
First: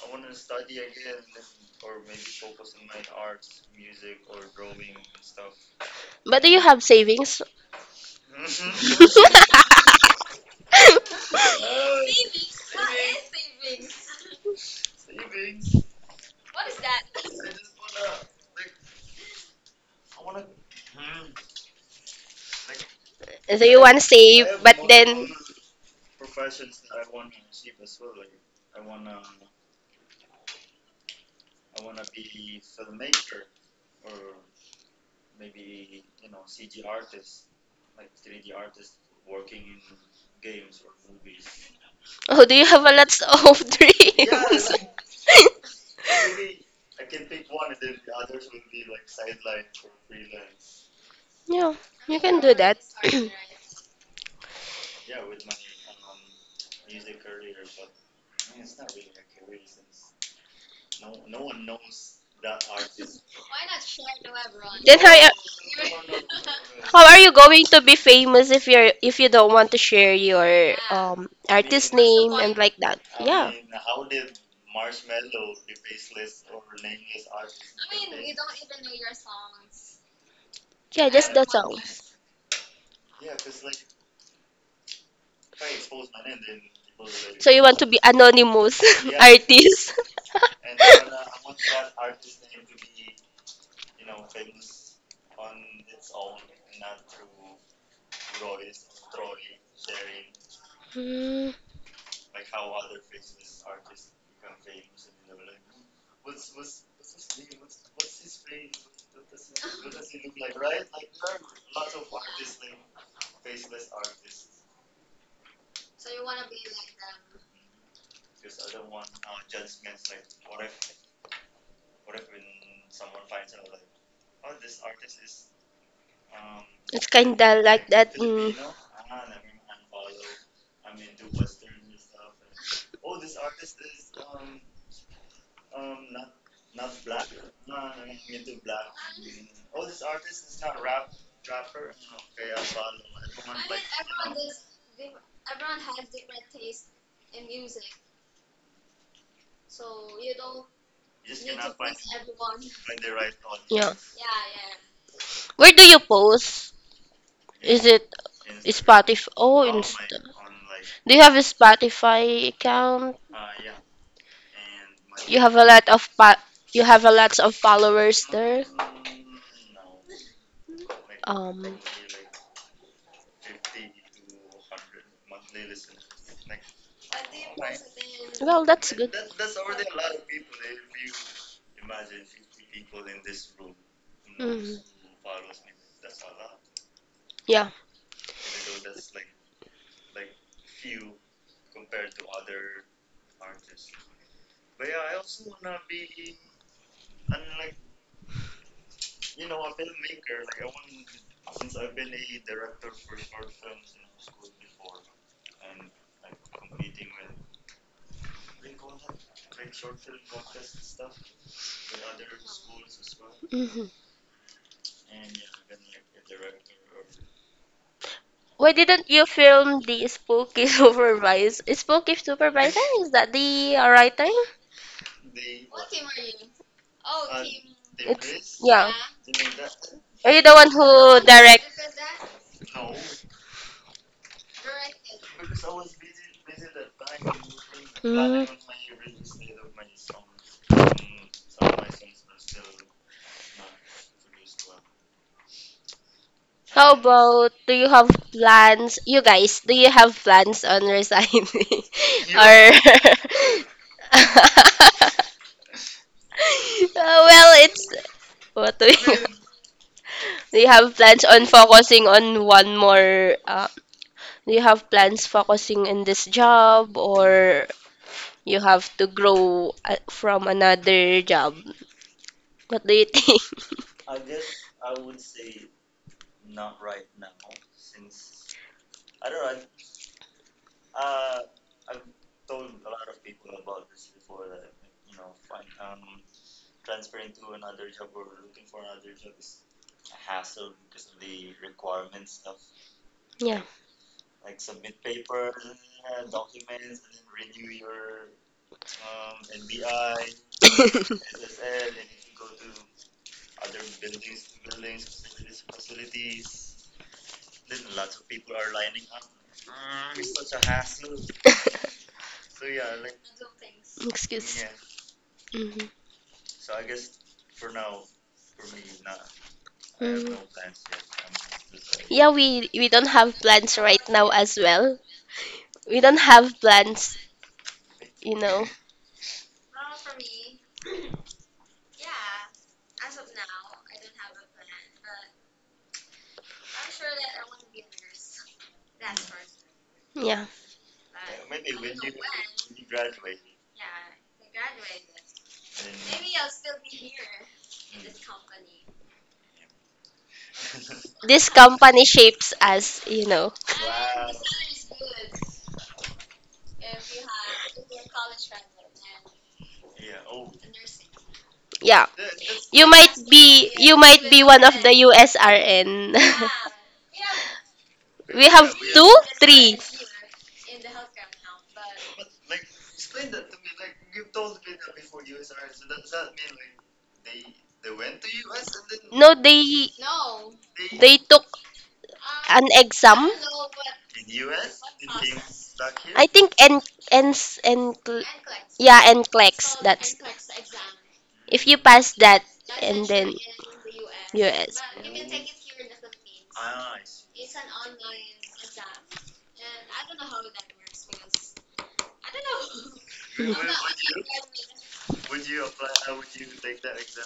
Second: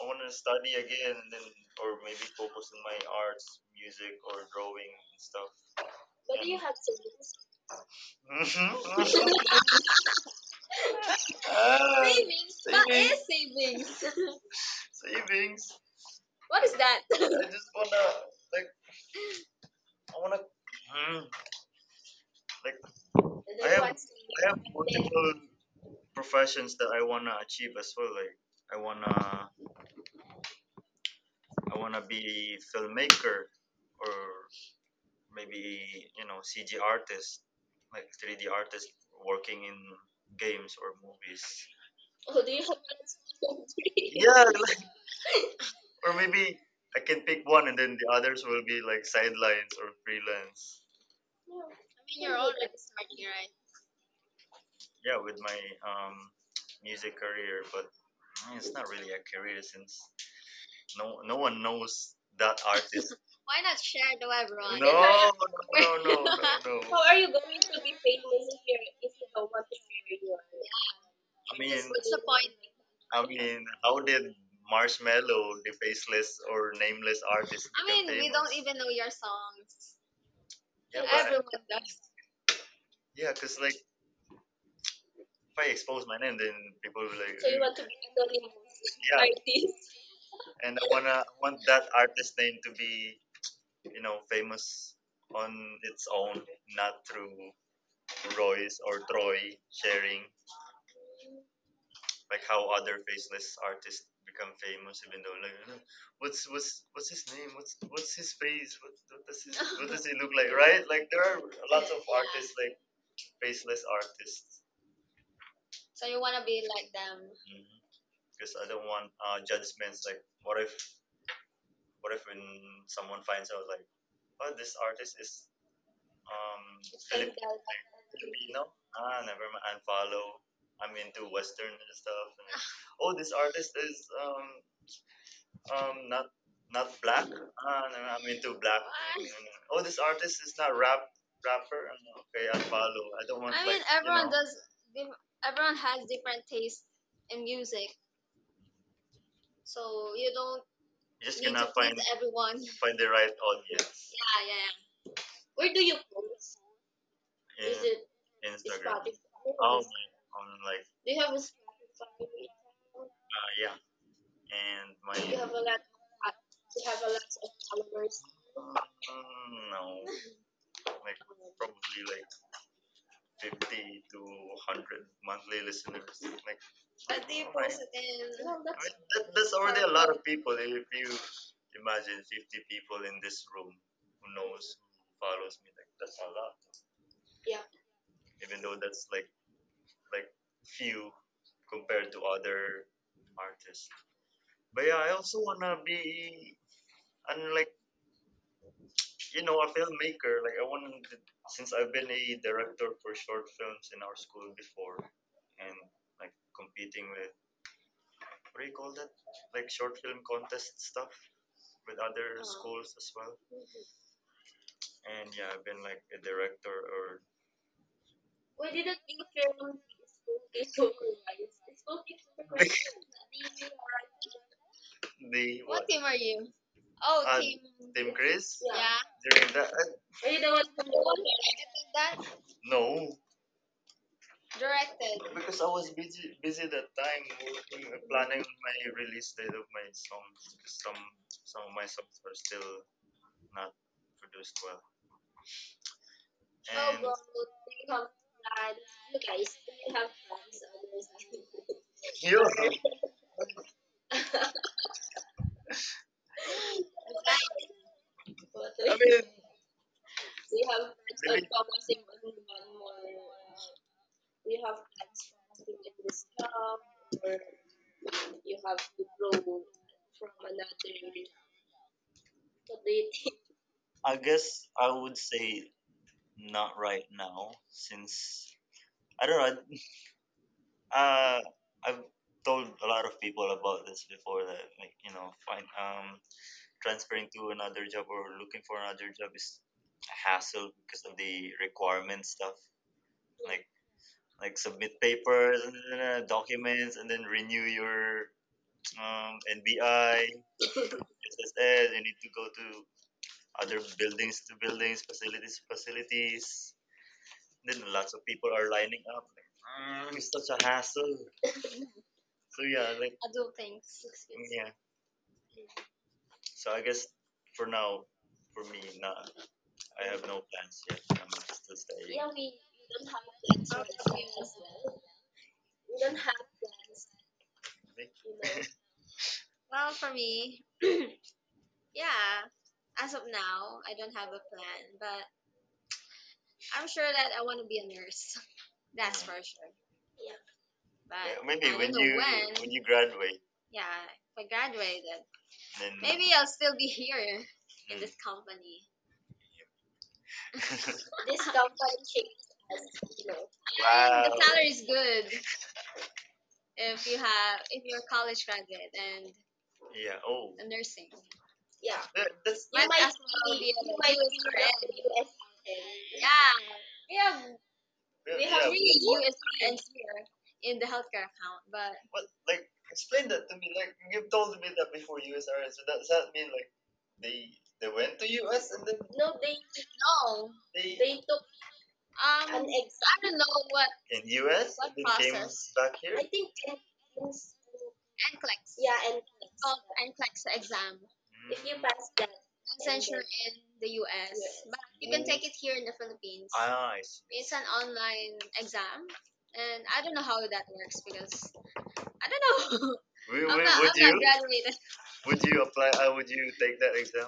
Speaker 1: I wanna study again and then, or maybe focus on my arts, music, or drawing and stuff.
Speaker 2: But do you have savings?
Speaker 1: Ah, savings. Savings. What is savings? Savings. What is that? I just wanna like I wanna like
Speaker 2: do you want to I save, but then,
Speaker 1: clothes professions that I wanna achieve as well. Like I wanna I wanna be filmmaker or maybe you know CG artist, like 3D artist working in games or movies.
Speaker 2: oh, do you have a lot of Yeah,
Speaker 1: Yeah,
Speaker 2: dreams?
Speaker 1: like,
Speaker 2: Like.
Speaker 1: or maybe I can pick one and then the others will be like sidelines or freelance.
Speaker 2: Yeah, you
Speaker 1: I
Speaker 2: can do
Speaker 1: mean,
Speaker 2: that.
Speaker 1: right. Yeah, with my um music career, but mm, it's not really a career since No, no one knows that artist. Why not share to everyone?
Speaker 2: Then,
Speaker 1: No, Ron? No, no, no, no.
Speaker 2: how are you going to be famous if you don't want to share your
Speaker 1: I mean,
Speaker 2: artist
Speaker 1: What's
Speaker 2: name and
Speaker 1: point?
Speaker 2: like that?
Speaker 1: I
Speaker 2: Yeah,
Speaker 1: mean, how did Marshmello, the faceless or nameless artist, I become mean, we famous? Don't even know your songs. Yeah,
Speaker 2: yeah, just
Speaker 1: Everyone
Speaker 2: that song.
Speaker 1: does. Yeah, cause like if I expose my name, then people
Speaker 2: Like,
Speaker 1: will like, So
Speaker 2: so
Speaker 1: you
Speaker 2: you
Speaker 1: want
Speaker 2: want to
Speaker 1: to
Speaker 2: be
Speaker 1: be
Speaker 2: anonymous
Speaker 1: yeah, an artist?
Speaker 2: artist?
Speaker 1: And I wanna want that artist name to be, you know, famous on its own, not through Royce or Troy sharing
Speaker 2: Hmm.
Speaker 1: like how other faceless artists become famous, even though like you know, what's his name? What's his face? What does his, what does he look like? Right? Like there are lots of Yeah. artists like faceless artists. So you wanna be like them. Because I don't want judgments. Like what if when someone finds out like, oh, this artist is
Speaker 2: It's
Speaker 1: It's like Filip-
Speaker 2: kinda
Speaker 1: that.
Speaker 2: like that. Mm,
Speaker 1: Filipino? Ah, never mind. Unfollow. I'm into Western and stuff. And, oh, this artist is um not black. Ah, no, I'm into black. No, no, no. Oh, this artist is not rapper. Okay, I follow. I don't want I like mean, like you everyone know. Does. Diff- Everyone has different taste in music, so you don't You're just need going to gonna please find everyone. find the right
Speaker 2: yeah.
Speaker 1: audience. Yeah, yeah,
Speaker 2: Where do you post? Is it
Speaker 1: yeah. And
Speaker 2: Spotify? Oh, Insta.
Speaker 1: I'm like,
Speaker 2: Do you have a Spotify account?
Speaker 1: yeah. And
Speaker 2: You
Speaker 1: my
Speaker 2: have a lot of pa- you have a lots of followers there.
Speaker 1: no, like
Speaker 2: Um.
Speaker 1: probably like 50 to 100 monthly listeners. Like, But they all right. posted in. Well, I
Speaker 2: Well,
Speaker 1: that's
Speaker 2: that's
Speaker 1: mean,
Speaker 2: good.
Speaker 1: that, that's already a lot horrible. Of people. If you imagine 50 people in this room who knows,
Speaker 2: Mhm.
Speaker 1: who follows me, like that's a lot.
Speaker 2: Yeah.
Speaker 1: Even though that's like few compared to other artists. But yeah, I also wanna be, and like you know, a filmmaker. Like I want to, since I've been a director for short films in our school before, and like competing with What do you call that like short film contest stuff with other schools as well.
Speaker 2: hmm
Speaker 1: And yeah, I've been like a director or
Speaker 2: Why
Speaker 1: We didn't
Speaker 2: didn't
Speaker 1: do
Speaker 2: you film
Speaker 1: film.
Speaker 2: the spooky supervise? Spooky supervisor? Is that the right thing?
Speaker 1: The What what? Team are you? Oh, team. Team
Speaker 2: It's,
Speaker 1: Chris?
Speaker 2: yeah.
Speaker 1: Yeah. During that? Are
Speaker 2: Are
Speaker 1: you
Speaker 2: you
Speaker 1: the
Speaker 2: the
Speaker 1: one
Speaker 2: one
Speaker 1: from the
Speaker 2: who
Speaker 1: one?
Speaker 2: direct?
Speaker 1: That no, directed. Because I was busy that time working, planning
Speaker 2: Mm.
Speaker 1: my release date of my songs. 'Cause Some of my songs were still not produced well.
Speaker 2: How
Speaker 1: Oh,
Speaker 2: about do you have plans? You guys, do you have plans on resigning?
Speaker 1: And
Speaker 2: Or Well, it's what do you do?
Speaker 1: you
Speaker 2: You have plans on focusing on one more do you have plans focusing in this job or you have to grow from another job? What do you think?
Speaker 1: I guess I would say not right now, since I don't know. I- Uh, I've told a lot of people about this before that, like you know, find transferring to another job or looking for another job is a hassle because of the requirement stuff,
Speaker 2: Yeah.
Speaker 1: like submit papers and then, documents and then renew your NBI, SSN. You need to go to other buildings to buildings, facilities to facilities Then lots of people are lining up. Like, "Mm, it's such a hassle. So yeah, like
Speaker 2: Excuse.
Speaker 1: yeah.
Speaker 2: Mhm.
Speaker 1: So I guess for now, for me, nah, I have
Speaker 2: Mhm.
Speaker 1: no plans yet. I'm still
Speaker 2: Yeah,
Speaker 1: staying.
Speaker 2: we don't have plans right now as well. We don't have plans, you
Speaker 1: Year.
Speaker 2: know.
Speaker 1: Well, for me, yeah, as of now, I don't have a plan, but I'm sure that I want to be a nurse. That's for sure.
Speaker 2: Yeah.
Speaker 1: Yeah, But Yeah, maybe I when don't know you when. When you graduate, Yeah, if I graduated, then maybe I'll still be here in this company.
Speaker 2: This
Speaker 1: discount time.
Speaker 2: company shapes us, you know.
Speaker 1: The wow. salary is good if you have if you're a college graduate and Yeah. Oh, a nursing.
Speaker 2: Yeah.
Speaker 1: That's You
Speaker 2: You
Speaker 1: might
Speaker 2: might
Speaker 1: as well be you
Speaker 2: be you
Speaker 1: a
Speaker 2: might be one of the
Speaker 1: USRN.
Speaker 2: USRN.
Speaker 1: Yeah, we have we
Speaker 2: We
Speaker 1: have
Speaker 2: have two,
Speaker 1: three and
Speaker 2: three.
Speaker 1: here in the healthcare account, but what? Like, explain that to me. Like, you've told me that before USRN. So that, does that mean like they they went to US and then
Speaker 2: No, they
Speaker 1: they
Speaker 2: they took
Speaker 1: I
Speaker 2: an
Speaker 1: exact.
Speaker 2: exam.
Speaker 1: Don't know what in US What and then came process? Back here?
Speaker 2: I think and and
Speaker 1: NCLEX.
Speaker 2: yeah, and
Speaker 1: Called
Speaker 2: NCLEX. That's
Speaker 1: NCLEX exam.
Speaker 2: if you pass that, and
Speaker 1: Non-censure
Speaker 2: then
Speaker 1: in the US, but
Speaker 2: US.
Speaker 1: you can take it here in the Philippines. Ah, I see. It's an online exam, and I don't know how that works because I don't know. Would, I'm would, not, would I'm not you Not graduated. Would you apply? Would you take that exam?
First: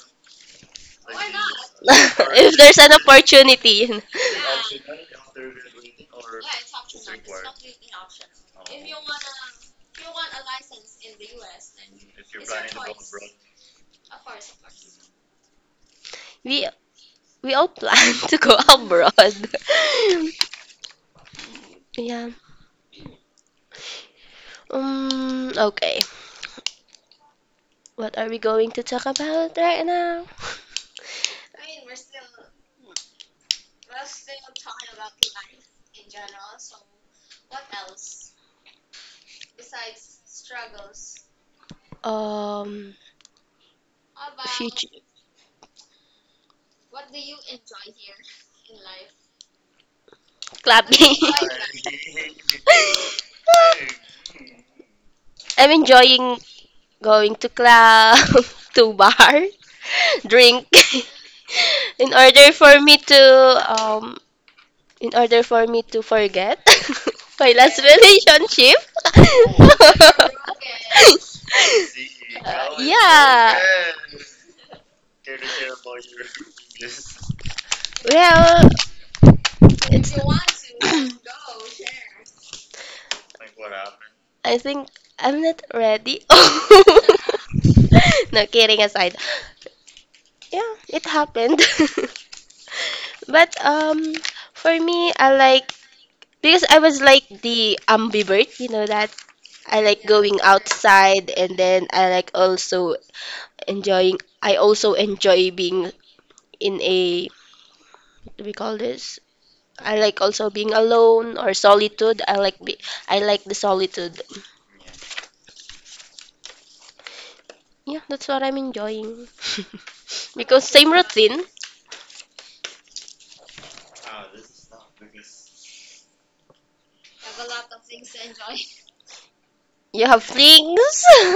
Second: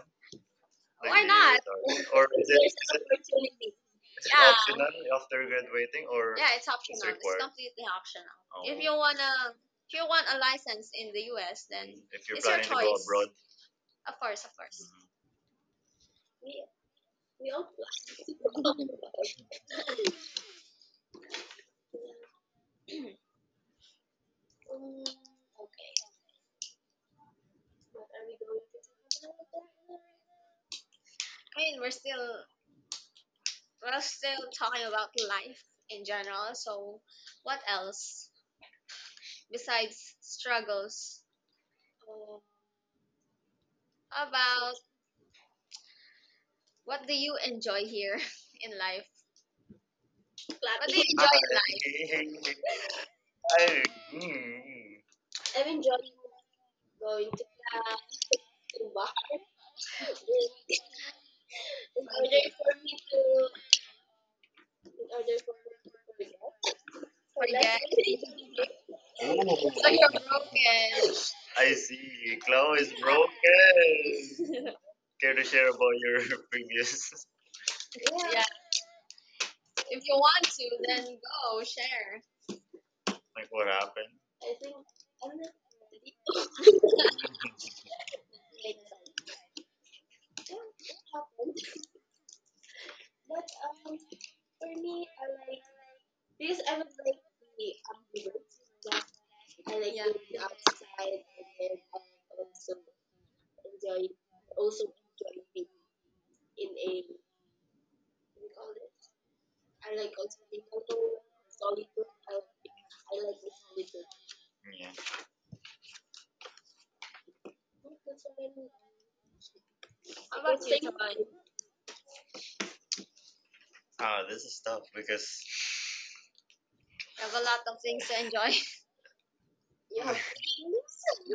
Speaker 1: Like why the not? SRE? Or
Speaker 2: If there's an opportunity,
Speaker 1: is it, yeah, optional after graduating? Or yeah, it's optional. It's required. Completely optional. Oh. If oh. you wanna, if you want a license in the US, then mm, if you're it's planning your planning to go choice. Abroad. Of course, of course. Mhm.
Speaker 2: we we all plan to go abroad. Yeah. Okay. What are we going to talk about right now?
Speaker 1: I mean, we're still talking about life in general. So, what else besides struggles? Um,
Speaker 2: Um.
Speaker 1: How about
Speaker 2: Future
Speaker 1: what do you enjoy here in life?
Speaker 2: club.
Speaker 1: What do you, ah, enjoy in life? So let's
Speaker 2: I'm enjoying going to club, to bar, drink, in order for me to um, in order for me to forget my last
Speaker 1: forget.
Speaker 2: relationship.
Speaker 1: So, oh, you're, oh, broken. I see. Chloe is
Speaker 2: Yeah.
Speaker 1: broken. Care to share about your previous, yeah. Yeah,
Speaker 2: Well,
Speaker 1: if you want to, then go share. Like what happened?
Speaker 2: I think I'm not ready. No kidding aside. Yeah, it happened. But for me, I like, because I was like the ambivert, you know that I like going outside, and then I like also enjoying. I also enjoy being in a, what do we call this? I like also being alone or solitude. I like the solitude.
Speaker 1: Yeah.
Speaker 2: Yeah, that's what I'm enjoying.
Speaker 1: How about
Speaker 2: Because
Speaker 1: good
Speaker 2: same
Speaker 1: you, thing Toy?
Speaker 2: routine,
Speaker 1: Ah, this is tough because we have a lot of things to enjoy.
Speaker 2: you have things.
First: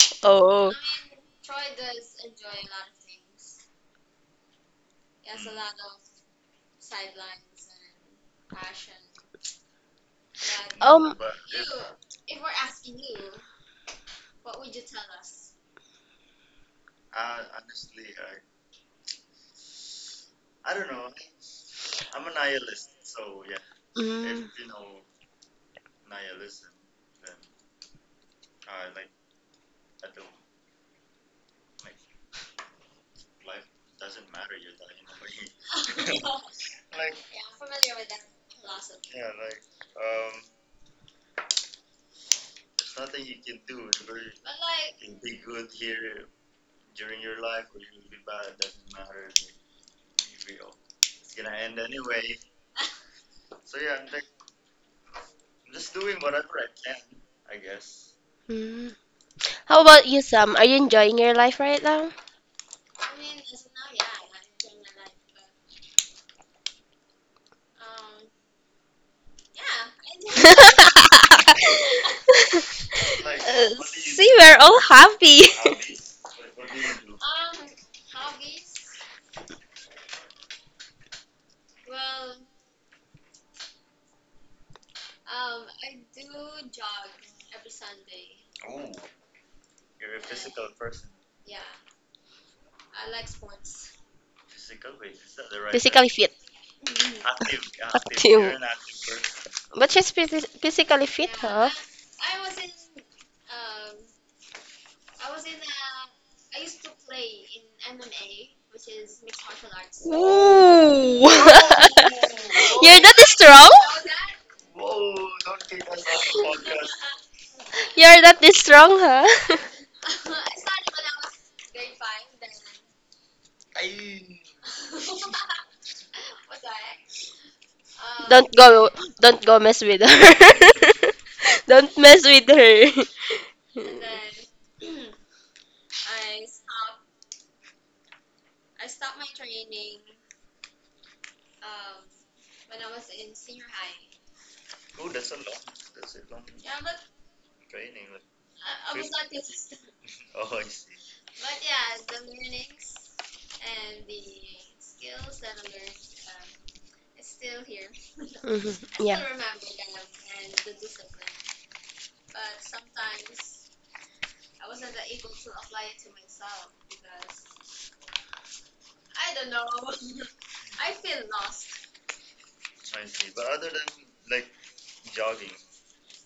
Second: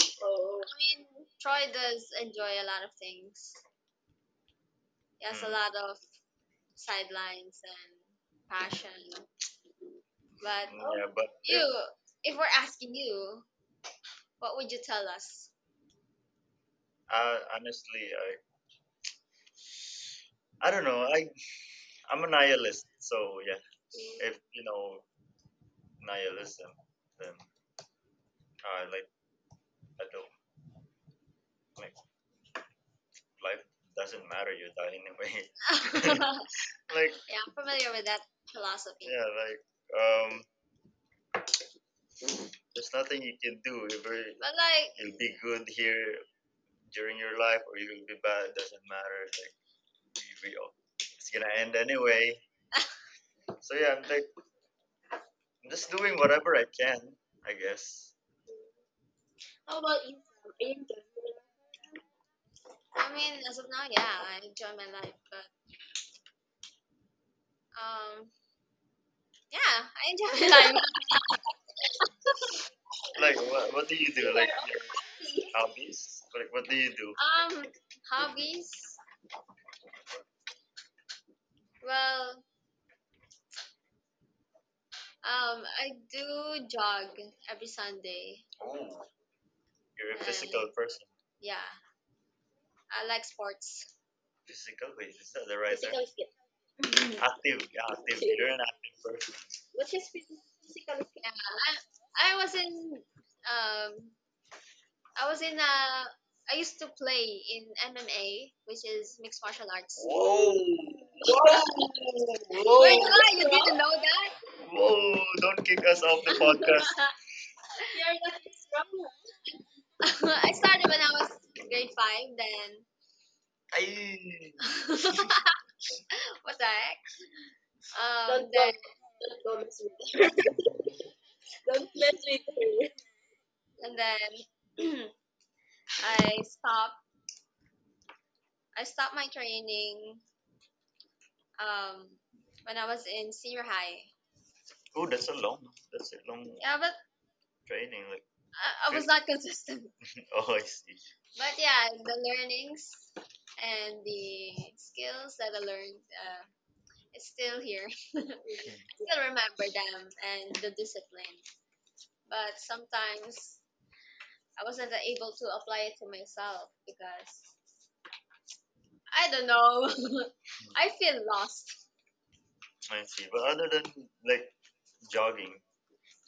Speaker 1: I, oh,
Speaker 2: Oh,
Speaker 1: mean, Troy does enjoy a lot of things. He has a, mm, lot of sidelines and passion. But yeah,
Speaker 2: um,
Speaker 1: but if, you, if we're asking you, what would you tell us? Honestly, I don't know. I'm a nihilist, so yeah. Mm. If
Speaker 2: mm,
Speaker 1: you know nihilism, then I like I don't. Like life doesn't matter. You die anyway. Like yeah, like I'm familiar with that philosophy. Yeah, like um, there's nothing you can do. Whether but like, you'll be good here during your life or you'll be bad, it doesn't matter. Like we all, it's gonna end anyway. So yeah, I'm like I'm just doing whatever I can. I guess.
Speaker 2: mm.
Speaker 1: How
Speaker 2: How
Speaker 1: about
Speaker 2: about
Speaker 1: you?
Speaker 2: you, Sam? Are you enjoying your life right now?
Speaker 1: I mean, as of now, yeah, I enjoy my life, but um, yeah, I enjoy my life. Like what do you do?
Speaker 2: See,
Speaker 1: Like
Speaker 2: we're all happy.
Speaker 1: hobbies? Like, what do you do? Um, hobbies? Well, I do jog every Sunday. You're a and physical person. Yeah, I like sports. Physical? Wait, is that the
Speaker 2: Physically fit.
Speaker 1: active, yeah, active. You're an active
Speaker 2: Active.
Speaker 1: person.
Speaker 2: But she's physically fit, huh?
Speaker 1: I was in um, I was in I used to play in MMA, which is mixed martial arts. Whoa,
Speaker 2: Ooh.
Speaker 1: whoa, wait,
Speaker 2: You're
Speaker 1: whoa,
Speaker 2: not
Speaker 1: what?
Speaker 2: this
Speaker 1: You
Speaker 2: strong?
Speaker 1: didn't know that? Whoa! Don't kick us off the podcast.
Speaker 2: You're not this strong, huh?
Speaker 1: I started when I was grade five. Then ay. What the heck? Then
Speaker 2: Don't
Speaker 1: go.
Speaker 2: go don't go mess with her. Don't mess with her.
Speaker 1: And
Speaker 2: Mhm.
Speaker 1: then I stopped. I stopped my training. Um, when I was in senior high. Oh, that's a long, yeah, but training. Like, I was not consistent. oh, I see. But yeah, the learnings and the skills that I learned is still here. still
Speaker 2: Yeah.
Speaker 1: remember them and the discipline. But sometimes I wasn't able to apply it to myself because I don't know. I feel lost. I see. But other than like jogging,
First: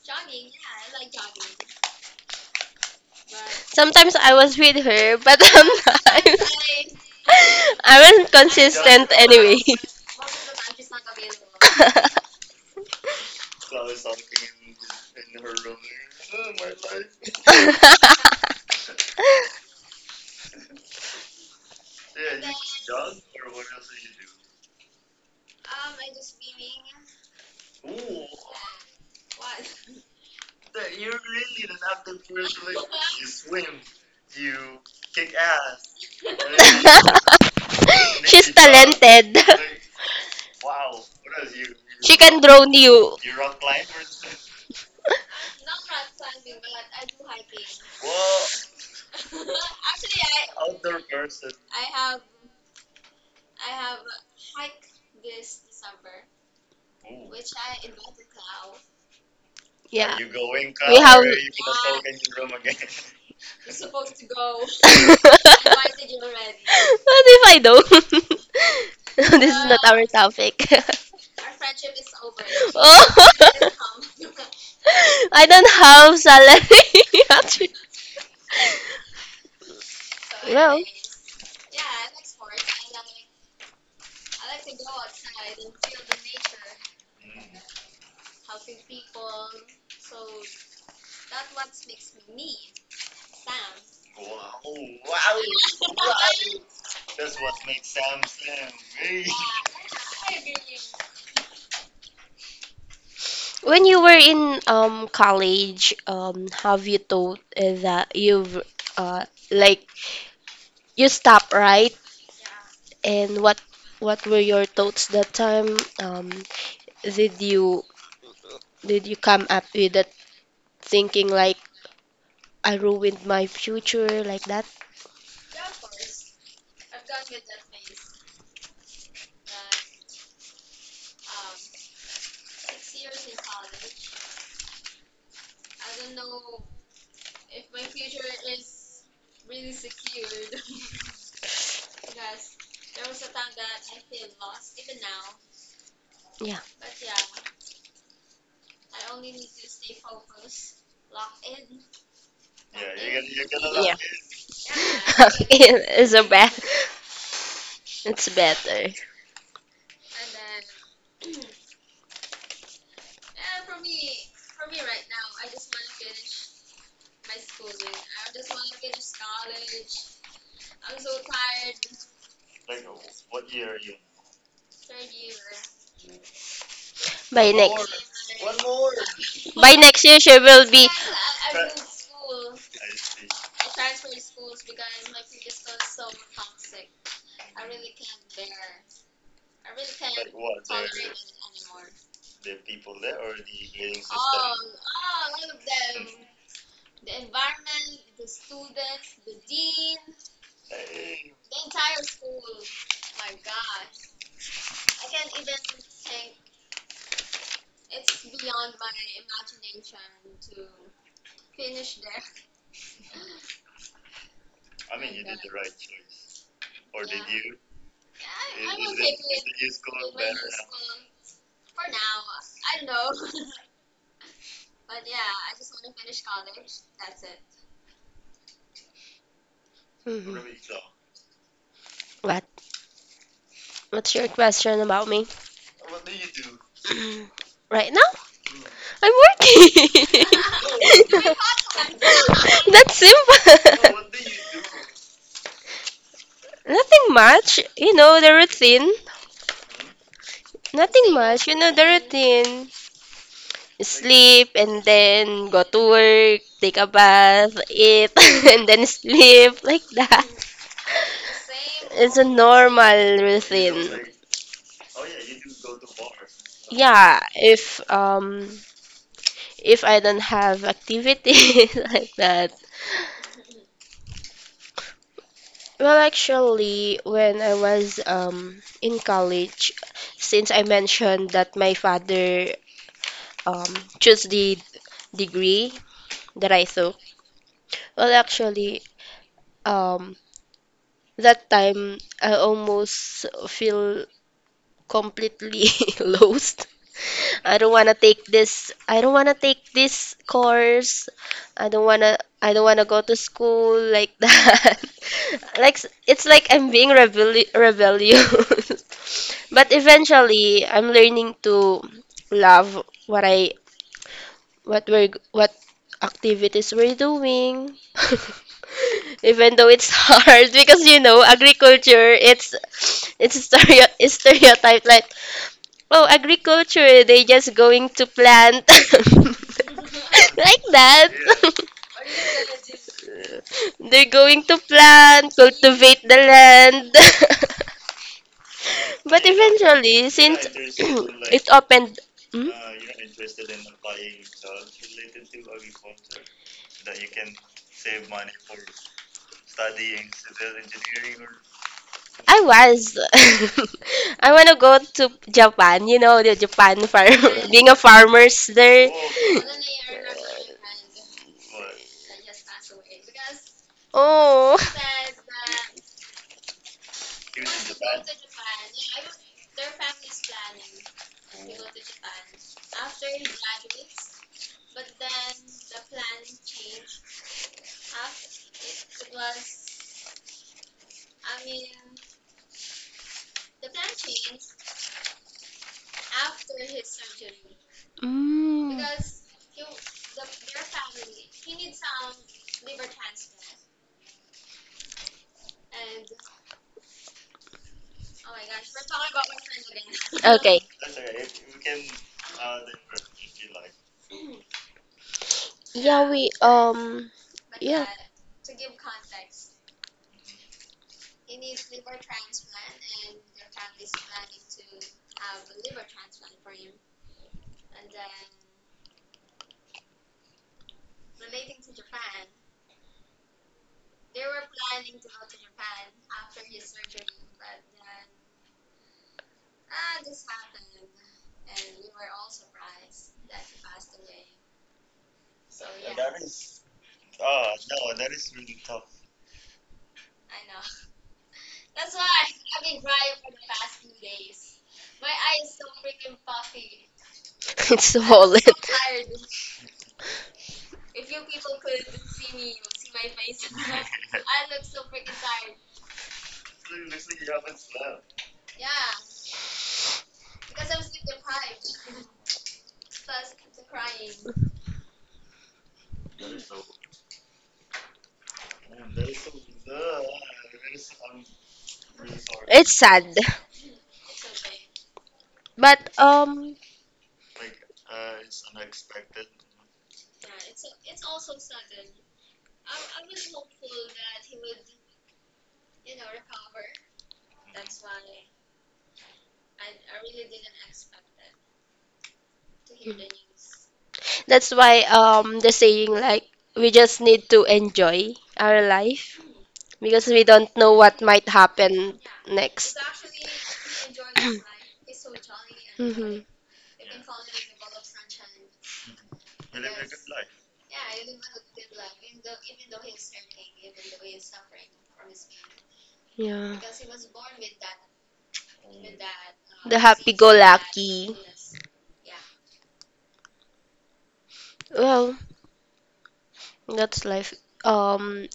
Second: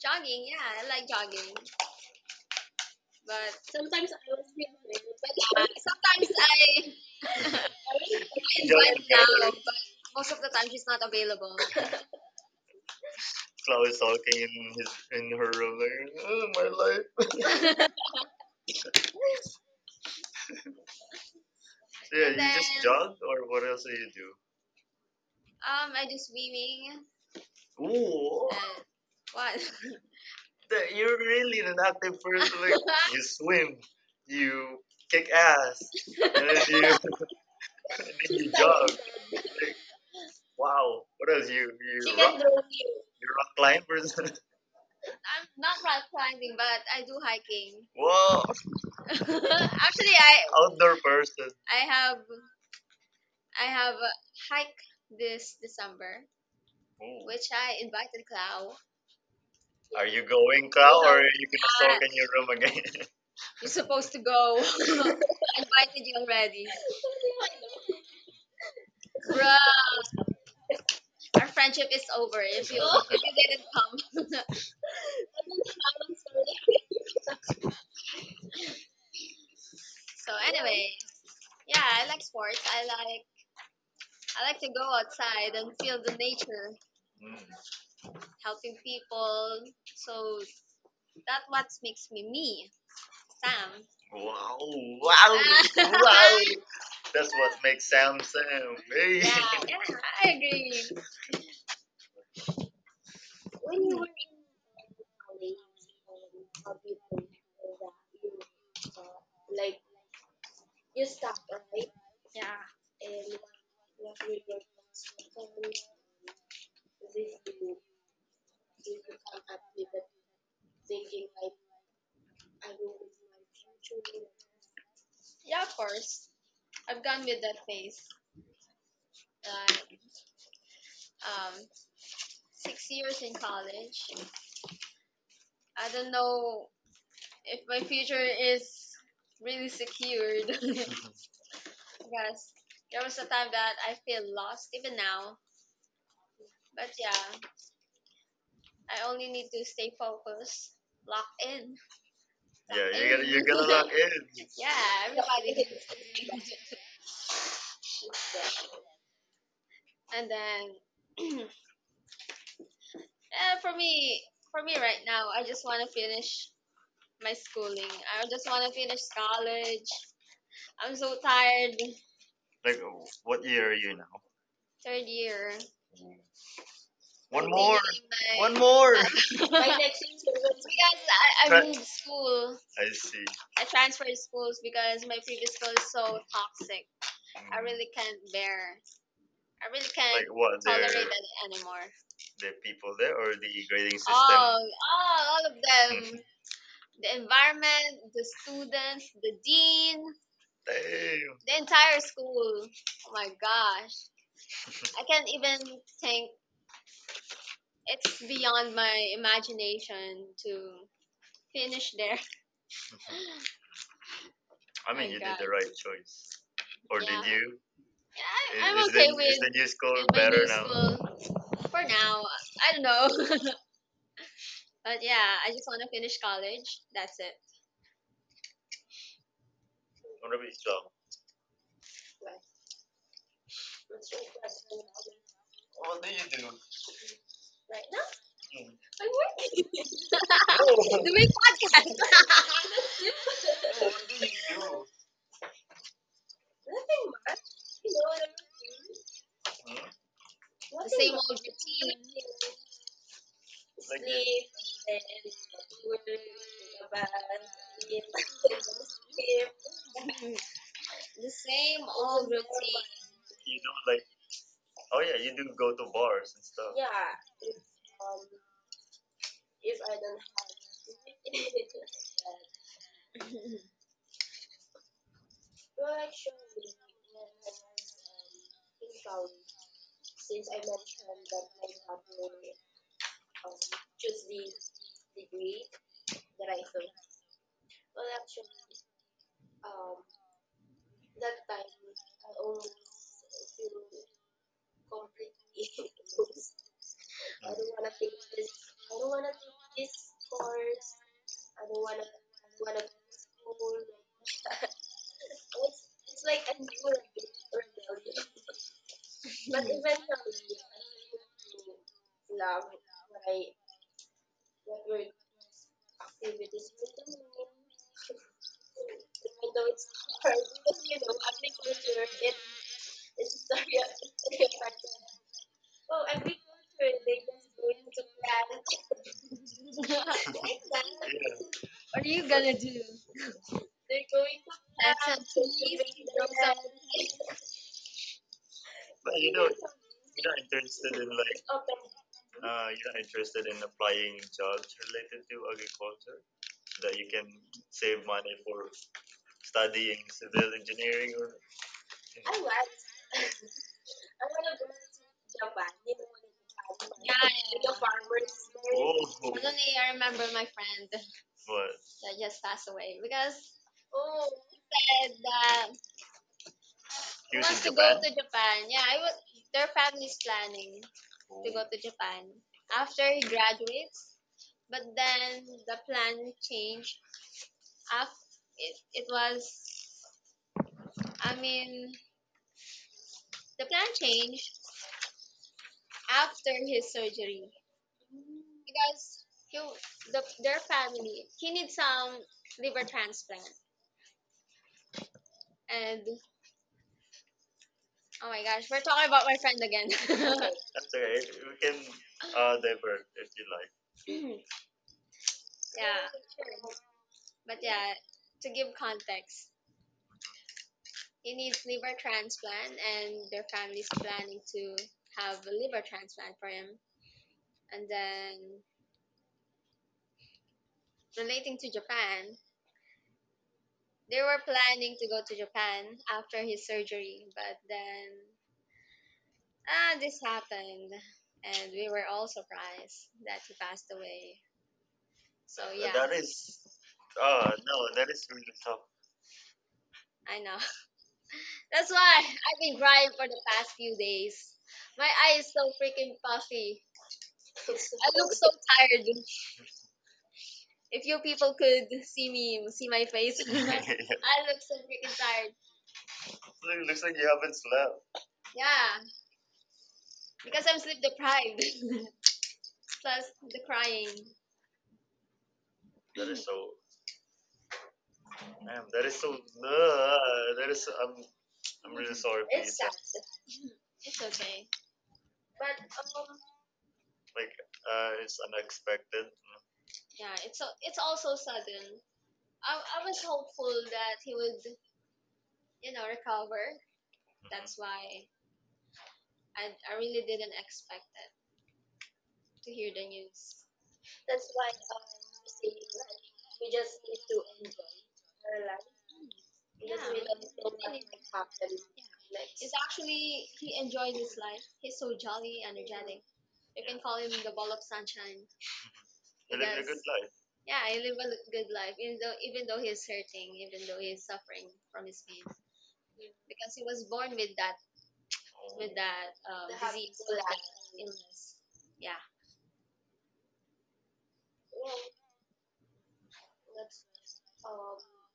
Speaker 1: jogging, yeah, I like jogging, but sometimes,
Speaker 2: Sometimes I was with her, but
Speaker 1: but sometimes I
Speaker 2: sometimes
Speaker 1: I
Speaker 2: I
Speaker 1: invite
Speaker 2: wasn't
Speaker 1: jogging
Speaker 2: consistent
Speaker 1: now,
Speaker 2: anyway.
Speaker 1: gathering. But most of the time she's not available. Cloud is talking in his in her room like, oh, my life. So yeah, and you then just jog or what else do you do? I do swimming. Ooh, what? You're really not the type of person. Like, you swim, you kick ass, and then you, and then you
Speaker 2: She's
Speaker 1: jog.
Speaker 2: talented.
Speaker 1: Like, wow, what else? You she you
Speaker 2: She
Speaker 1: can rock can
Speaker 2: can draw
Speaker 1: do.
Speaker 2: new.
Speaker 1: You rock climb, person. I'm not rock climbing, but I do hiking. Whoa, actually, I outdoor person. I have a hike this December, ooh. Which I invited Clau. Are
Speaker 2: Yeah.
Speaker 1: you going,
Speaker 2: We
Speaker 1: Cal, or no, are
Speaker 2: have.
Speaker 1: you gonna not. Sulk in your room again? You're supposed to go. Invited you already.
Speaker 2: What if I don't? This is not our
Speaker 1: Bruh.
Speaker 2: topic.
Speaker 1: Our friendship is over if
Speaker 2: Oh.
Speaker 1: you come.
Speaker 2: I don't have salary, actually.
Speaker 1: so
Speaker 2: Well,
Speaker 1: anyway, yeah, I like sports. I like to go outside and feel the nature, helping people. So that what makes me me, Sam. Wow, wow, that's what makes Sam Sam. Hey. Yeah, yeah, I agree.
Speaker 2: when you were in college, have you thought that you've uh like you stopped, right?
Speaker 1: Yeah,
Speaker 2: And what were your thoughts that time? Did you did you come up with that thinking like I ruined my future like that?
Speaker 1: yeah, of course. I've gone with that phase. Like, um, 6 years in college. I don't know if my future is really secured because there was a time that I feel lost even now.
Speaker 2: Yeah.
Speaker 1: But yeah, I only need to stay focused, lock in, lock yeah, you're gonna in. lock
Speaker 2: Yeah.
Speaker 1: in. Yeah, everybody.
Speaker 2: It's a bad. It's better.
Speaker 1: And then for me, right now, I just want to finish my schooling. I just want to finish college. I'm so tired. Like, what year are you now? Third year. One
Speaker 2: Bye
Speaker 1: more.
Speaker 2: next.
Speaker 1: One more. My
Speaker 2: By next
Speaker 1: next
Speaker 2: year, she
Speaker 1: because
Speaker 2: will be.
Speaker 1: I moved school. I see. I transferred schools because my previous school is so toxic. Mm. I really can't bear. I really like can't like what? Their tolerate their, it anymore. The people there or the grading system? Oh, all of them. the environment, the students, the dean, damn. The entire school. Oh my gosh. I can't even think. It's beyond my imagination to finish there. I mean, my you did god. The right choice. Or yeah. Did yeah. you? Yeah, I- I'm is okay the, okay is with the new school my better new now? School for now. I don't know. but yeah, I just want to finish college. That's it. I
Speaker 2: Mhm.
Speaker 1: gonna be strong.
Speaker 2: What? What's your question about me? Right now, I'm
Speaker 1: I'm working.
Speaker 2: working.
Speaker 1: No. Doing podcast.
Speaker 2: That's
Speaker 1: You.
Speaker 2: simple. Nothing much, the routine.
Speaker 1: Hmm? The
Speaker 2: Nothing
Speaker 1: same old
Speaker 2: much, the
Speaker 1: routine.
Speaker 2: routine. Sleep and then go to work, take a bath, eat, and then sleep, like that.
Speaker 1: The same
Speaker 2: It's a
Speaker 1: old routine.
Speaker 2: normal
Speaker 1: You do like,
Speaker 2: routine.
Speaker 1: oh yeah, you do go to bars and stuff.
Speaker 2: Yeah, if I don't have activities like that. Well, actually, when I was in college, since I mentioned that my father um chose the degree that I took, well, actually, um that time I almost feel completely lost. I don't want to take this. I don't want to take this course. I don't want to I don't want to go to school like that. It's like I'm being rebellious. But eventually, I'm learning to love what I what we're g- what activities we're doing. Even though it's hard, because, you know, agriculture, it's stereo it's stereotyped like, oh, agriculture, they just going to plant like that.
Speaker 1: What are you gonna do? So,
Speaker 2: They're going to plant, cultivate the land.
Speaker 1: but
Speaker 2: But
Speaker 1: you're
Speaker 2: eventually,
Speaker 1: not
Speaker 2: since
Speaker 1: interested in like
Speaker 2: it opened. Hmm?
Speaker 1: you're not interested in applying jobs related to agriculture that you can save money for studying civil engineering or
Speaker 2: I was. I want to go to Japan, you know, the Japan farm, being a farmer's there.
Speaker 1: suddenly I remember my friend but that just passed away because oh,
Speaker 2: Oh.
Speaker 1: he said that using want to go Japan? To Japan. Yeah, I was. Their family's planning to go, oh, to Japan after he graduates, but then the plan changed. After it, it was, I mean, the plan changed after his surgery
Speaker 2: Mm.
Speaker 1: because he, the, their family, he needs some liver transplant. And oh my gosh, we're talking about my friend again.
Speaker 2: Okay.
Speaker 1: okay. We can divert if you like.
Speaker 2: Yeah, we
Speaker 1: Yeah. But
Speaker 2: yeah.
Speaker 1: yeah, to give context, he needs liver transplant, and their family's planning to have a liver transplant for him. And then, relating to Japan, they were planning to go to Japan after his surgery, but then ah, this happened, and we were all surprised that he passed away. So yeah, that is, oh no, that is really tough. I know. That's why I've been crying for the past few days. My eye is so freaking puffy.
Speaker 2: It's
Speaker 1: I look
Speaker 2: swollen.
Speaker 1: so tired. If you people could see me, see my face, I look so freaking tired. It looks like you haven't slept. Yeah, because I'm sleep deprived. Plus the crying. That is so, ma'am. That is so. That is. I'm. I'm really sorry for you.
Speaker 2: It's sad.
Speaker 1: It's okay. But
Speaker 2: But
Speaker 1: like, it's unexpected. Yeah, it's so it's also sudden. I was hopeful that he would recover. Mhm. That's why I really didn't expect it to hear the news.
Speaker 2: that's why, the saying, like, we just need to enjoy our life, because we don't know what might happen
Speaker 1: It's
Speaker 2: next.
Speaker 1: actually, he enjoys his life. He's so jolly, energetic.
Speaker 2: Mhm.
Speaker 1: You can call him the ball of sunshine. He lived a good because, life. Yeah, he live a good life, even though he's hurting, even though he's suffering from his pain,
Speaker 2: Yeah.
Speaker 1: because he was born with that with that
Speaker 2: The
Speaker 1: disease, with that
Speaker 2: happy-go-lucky.
Speaker 1: illness. Yeah,
Speaker 2: Well, that's life. Um,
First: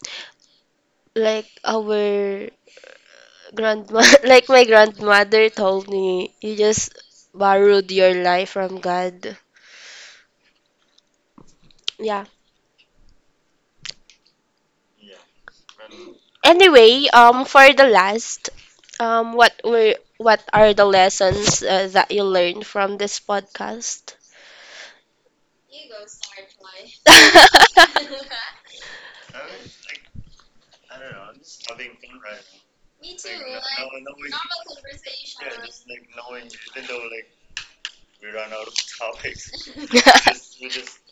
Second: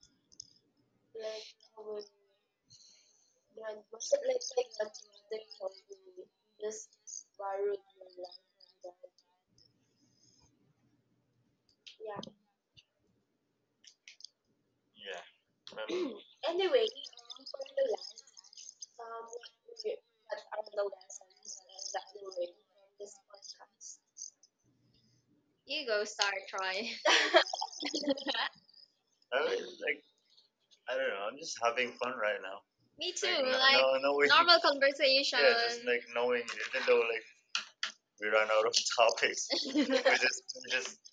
Speaker 2: like our grandma, like my grandmother told me, you just borrowed your life from God. Yeah.
Speaker 1: yeah. Um,
Speaker 2: Anyway, for the last, what are the lessons that you learned from this podcast?
Speaker 1: you go, Star Troy. I I don't know. I'm just having fun right now. Me too. Like, no, like no, knowing, normal conversation. Yeah, just like knowing, even though like we run out of topics, we we just,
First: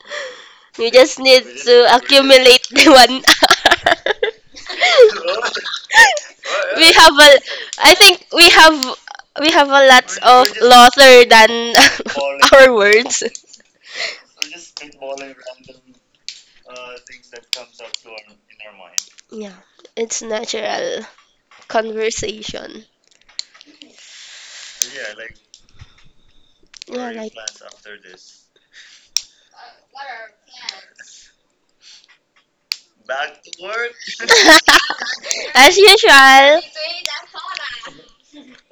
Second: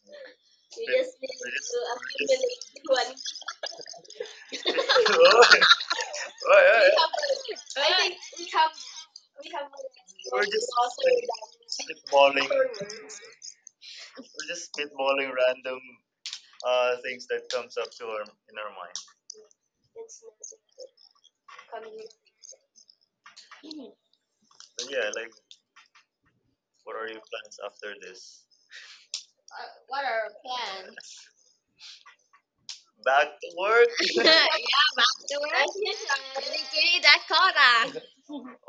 Speaker 2: You just need to accumulate the one hour.
Speaker 1: oh, yeah, yeah. We
Speaker 2: we have
Speaker 1: yeah.
Speaker 2: a I think we have a lot of louder than our words.
Speaker 1: We're just spitballing random things that comes up to our in our mind.
Speaker 2: Yeah, it's natural conversation.
Speaker 1: But yeah, like, what are
Speaker 2: Yeah, like
Speaker 1: plans after this? What are our plans? Back to work. yeah, back to
Speaker 2: as usual.
Speaker 1: aka that Kodak.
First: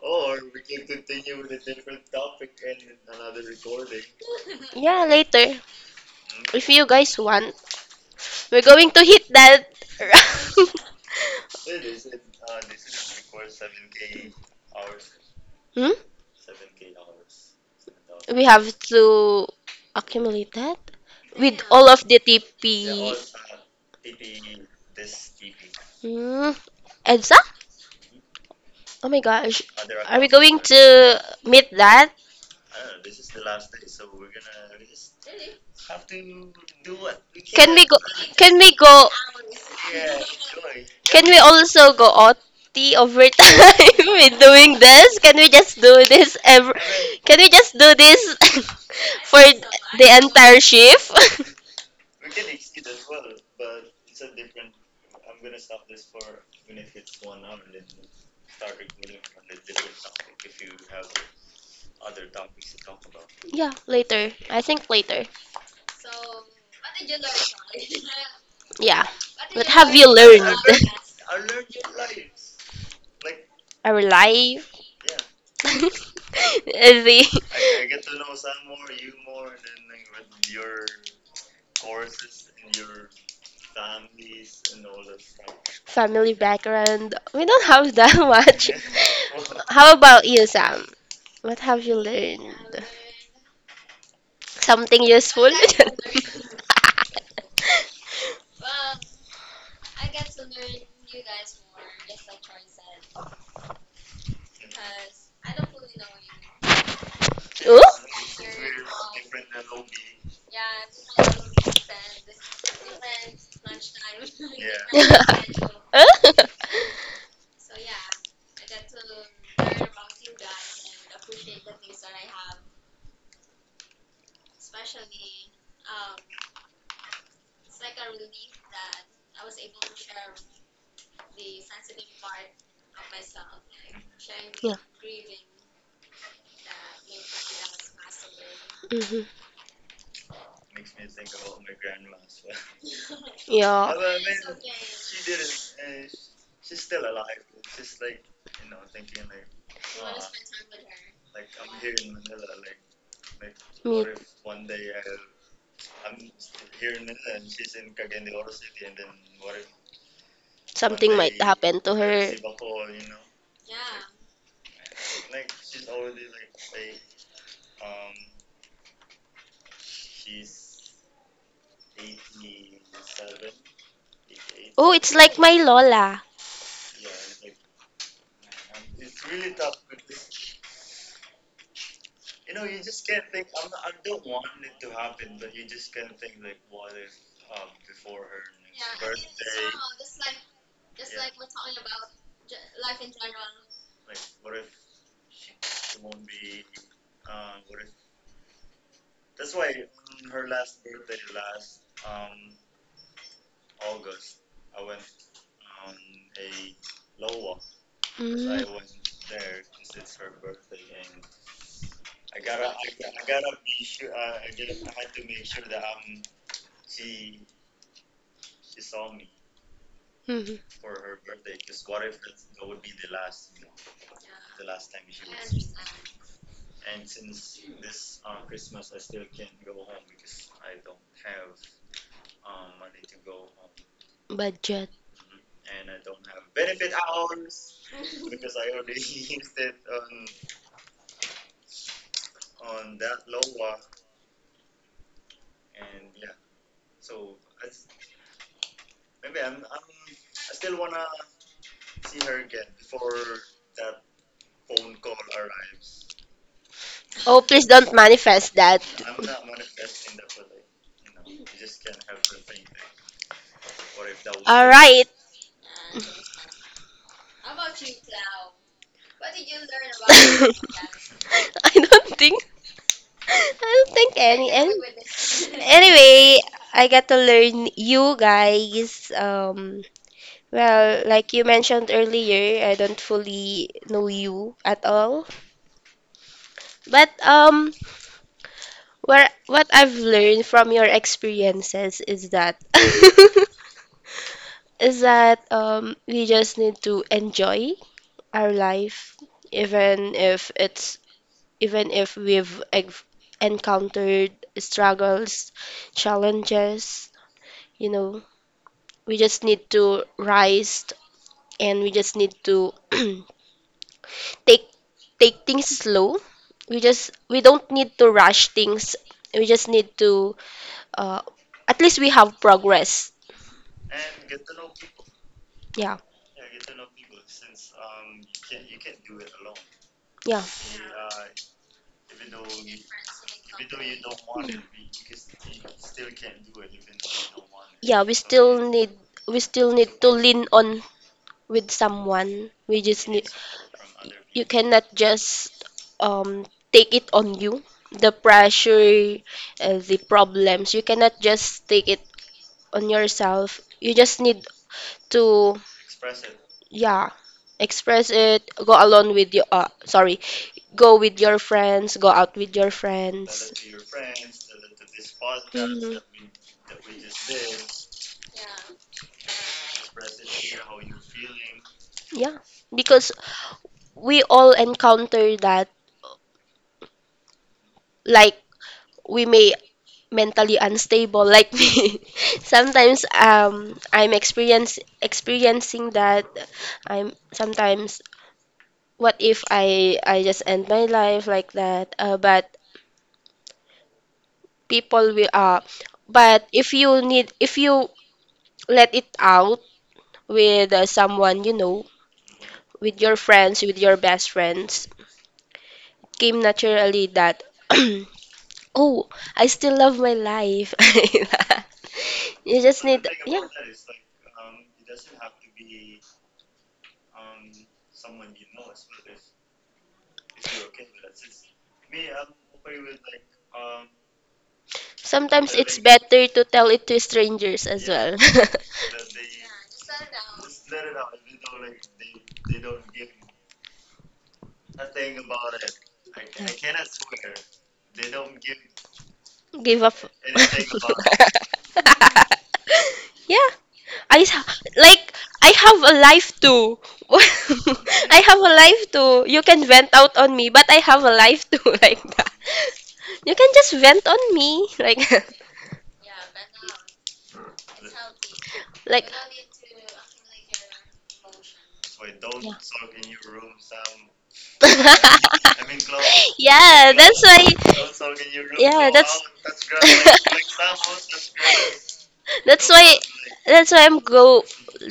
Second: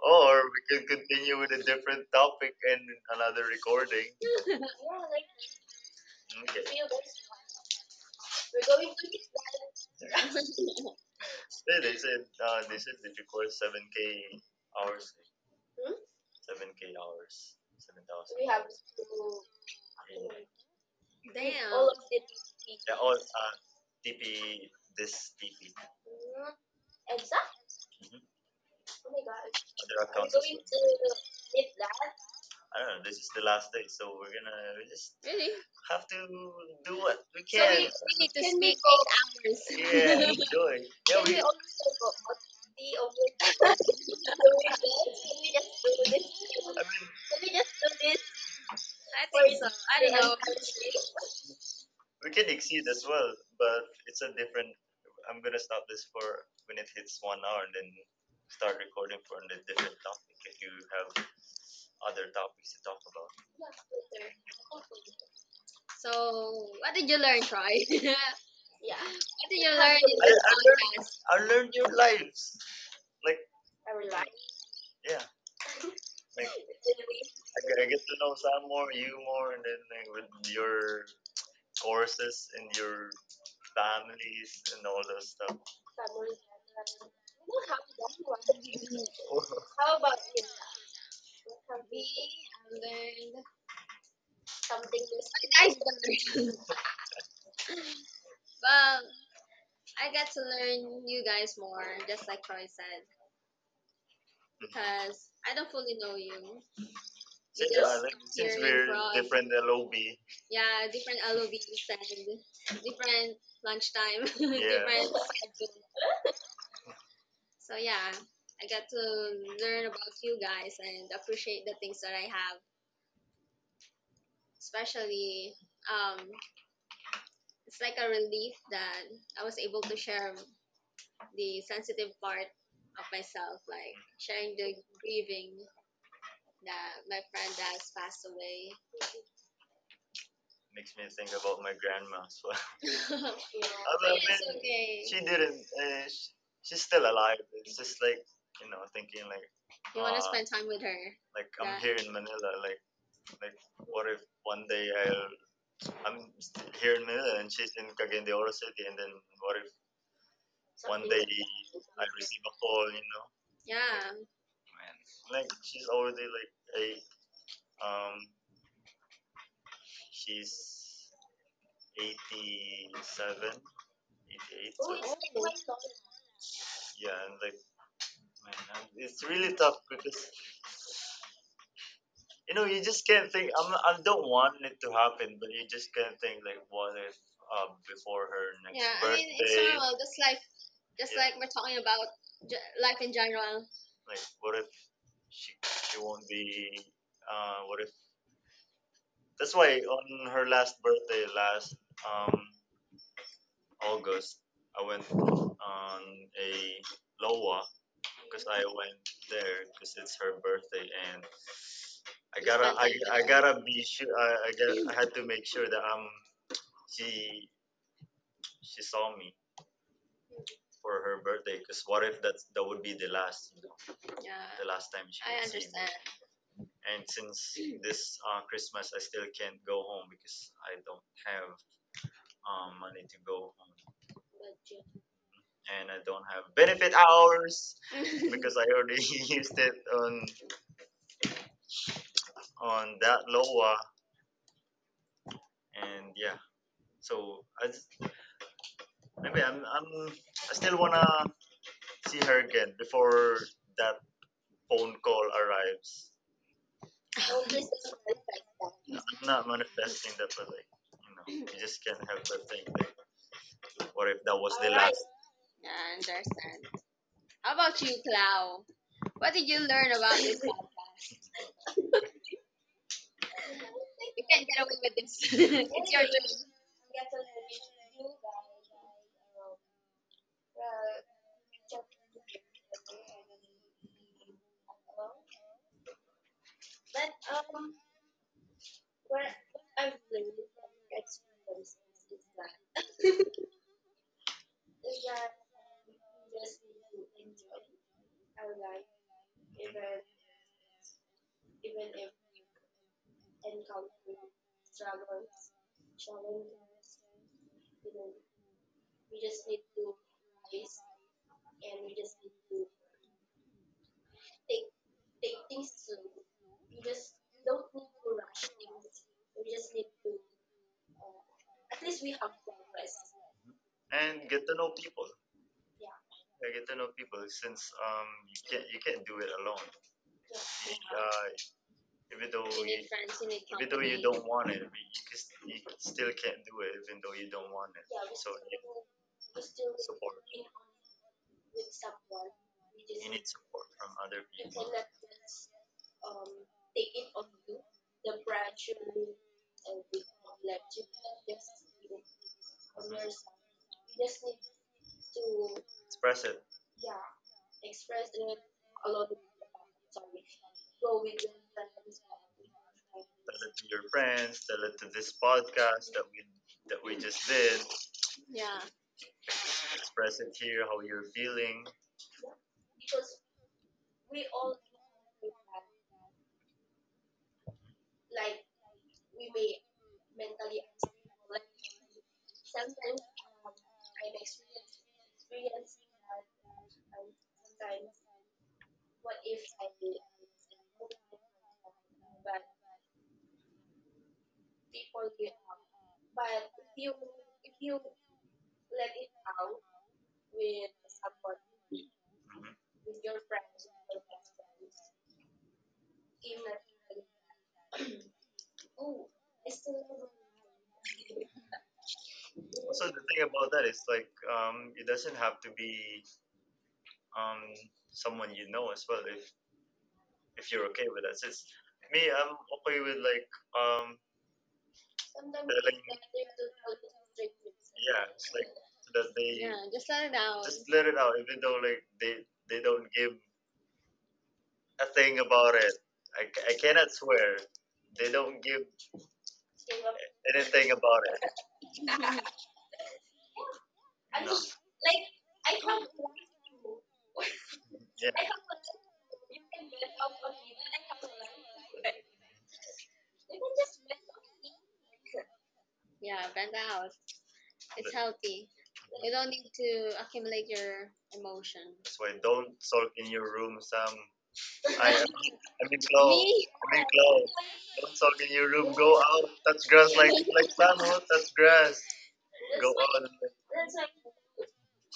Speaker 1: Or we can continue with a different topic and another recording.
Speaker 2: Yeah, later if you
Speaker 1: Okay.
Speaker 2: guys want, we're going to hit that.
Speaker 1: Say they said that you record seven k hours.
Speaker 2: Hmm?
Speaker 1: Seven k hours. Seven
Speaker 2: We
Speaker 1: thousand.
Speaker 2: have to accumulate that with all of the TP.
Speaker 1: Uh, TP this TP.
Speaker 2: Hmm. EDSA?
Speaker 1: Mhm.
Speaker 2: Oh my gosh. Are we
Speaker 1: Other-
Speaker 2: going to meet that?
Speaker 1: I don't know. This is the last day, so we just Really? Have to do what we So we,
Speaker 2: Can
Speaker 1: can.
Speaker 2: we go,
Speaker 1: We
Speaker 2: can
Speaker 1: need
Speaker 2: we
Speaker 1: eight
Speaker 2: go
Speaker 1: hours. Yeah, enjoy. Yeah,
Speaker 2: can we
Speaker 1: we.
Speaker 2: also go OT, over time, with doing this?
Speaker 1: I mean,
Speaker 2: Can we just do this for
Speaker 1: I
Speaker 2: the
Speaker 1: I know.
Speaker 2: entire shift?
Speaker 1: We can exceed as well, but it's a different. I'm gonna stop this for when it hits 1 hour, and then start recording for a different topic if you have other topics to talk about.
Speaker 2: Yeah, later. I think later.
Speaker 1: So, what did you learn, Troy? What did
Speaker 2: Yeah. What
Speaker 1: I
Speaker 2: have
Speaker 1: learned
Speaker 2: you learned?
Speaker 1: podcast? I learned your lives. Like
Speaker 2: Our life,
Speaker 1: yeah, like,
Speaker 2: the
Speaker 1: I get to know Sam more, you more, and then like, with your courses and your families and all those stuff.
Speaker 2: family background. We don't have that much. How about you, Sam? What have you
Speaker 1: I
Speaker 2: learned?
Speaker 1: learned
Speaker 2: Something useful?
Speaker 1: Nice better. Well, I get to learn you guys more, just like Troy said. Mhm. Because I don't fully know you. You're Since,
Speaker 2: Ooh?
Speaker 1: just like, come since hearing we're from different LOB, yeah, different LOVs and different lunchtime, yeah,
Speaker 2: Yeah.
Speaker 1: different
Speaker 2: Hmm,
Speaker 1: schedules. So yeah, I got to learn about you guys and appreciate the things that I have. Especially, um, it's like a relief that I was able to share the sensitive part of myself, like sharing the grieving that my friend that has passed away. Makes me think about my grandma as well. But
Speaker 2: yeah,
Speaker 1: although, I it's mean, okay, she didn't. Sh She's still alive. It's just like you know, thinking like, you want to spend time with her. Like I'm Yeah, here in Manila. Like what
Speaker 2: me.
Speaker 1: if one day I'll I'm st- here in Manila and she's in Cagayan de Oro City, and then what if
Speaker 2: Something might
Speaker 1: they
Speaker 2: happen to her.
Speaker 1: receive a call? You know, like yeah, man. Like she's already like eight. Um, she's 87, 88.
Speaker 2: Oh, it's like my Lola.
Speaker 1: Yeah, and like man, it's really tough because you know you just can't think. I'm I don't want it to happen, but you just can't think like what if before her next Yeah, I mean it's birthday? Normal. Just like just yeah, like we're talking about life in general. Like what if she won't be what if that's why on her last birthday last um August, I went on a Loa because I
Speaker 2: Mm-hmm.
Speaker 1: went there because it's her birthday, and I gotta be sure. I had to make sure that she, she saw me for her birthday. Because what if that would be the last, yeah, the yeah, last time she I would see me? Understand. And since this Christmas, I still can't go home because I don't have money to go home.
Speaker 2: Budget.
Speaker 1: And I don't have benefit hours because I already used it on that LOA and yeah. So I just, maybe I'm I still wanna see her again before that phone call arrives. You
Speaker 2: Oh,
Speaker 1: know, okay,
Speaker 2: please
Speaker 1: so-
Speaker 2: don't manifest that.
Speaker 1: I'm not manifesting that, but like you know, you just can't help but think. Like, what if that was
Speaker 2: All right.
Speaker 1: I understand. How about you, Clau? What did you learn about this topic?
Speaker 2: I don't think I don't think
Speaker 1: You can
Speaker 2: any.
Speaker 1: get away with this.
Speaker 2: Anyway, I got to learn you guys. Well, like you mentioned earlier, I don't fully know you at all. But where what I've learned from your experiences is that, is that we just need to enjoy our life, even if it's, even if we've ex- encountered struggles, challenges, you know, we just need to rise, and we just need to take take things slow. We don't need to rush things. We just need to, uh, at least we have progress.
Speaker 1: And get to know people.
Speaker 2: Yeah,
Speaker 1: I get to know people since you can't do it alone.
Speaker 2: yeah,
Speaker 1: Uh, even though you need you friends, you need even though you company, don't want it, but you can, you still can't do it even though you don't want it.
Speaker 2: yeah, we still need to lean on with someone. We just need,
Speaker 1: Need support from other,
Speaker 2: you cannot just um take it on you. The pressure, the problems, you cannot just take it on yourself. You just need to,
Speaker 1: express it, tell
Speaker 2: yeah, express it. Go alone with your, sorry, go with your friends. Go out with your friends.
Speaker 1: it to your friends, tell it to this podcast
Speaker 2: Mhm.
Speaker 1: that we just did. Yeah. Express it here how you're feeling.
Speaker 2: Yeah, because we all encounter that. Like we may mentally unstable like me, sometimes. I'm experience experiencing that. I'm sometimes, what if I just end my life like that. But people will but if you let it out with, someone you know,
Speaker 1: Mhm.
Speaker 2: with your friends, with your best friends, came naturally that oh, I still love my life. You just
Speaker 1: The
Speaker 2: need.
Speaker 1: thing
Speaker 2: Yeah.
Speaker 1: about that is like it doesn't have to be um someone you know as well, if you're okay with that. Since me, I'm okay with like um
Speaker 2: Sometimes it's better to tell it to strangers as well.
Speaker 1: so that they yeah, just let it out, just let it out, even though like they don't give a thing about it. I cannot swear they don't give
Speaker 2: Give up.
Speaker 1: anything about it.
Speaker 2: Yeah, like I have a life too. I have a life too. You can vent out on me, but I have a life too like that. You can just vent on me, like
Speaker 1: Yeah, vent out. It's healthy.
Speaker 2: like
Speaker 1: Don't need to accumulate your emotion. That's why don't sulk in
Speaker 2: yeah.
Speaker 1: your room, Sam. I mean, Glow,
Speaker 2: Yeah,
Speaker 1: Glow,
Speaker 2: that's why.
Speaker 1: don't sulk in your room.
Speaker 2: Yeah,
Speaker 1: Go
Speaker 2: that's
Speaker 1: out, touch grass. Like Sam, oh, touch grass.
Speaker 2: that's why that's why I'm go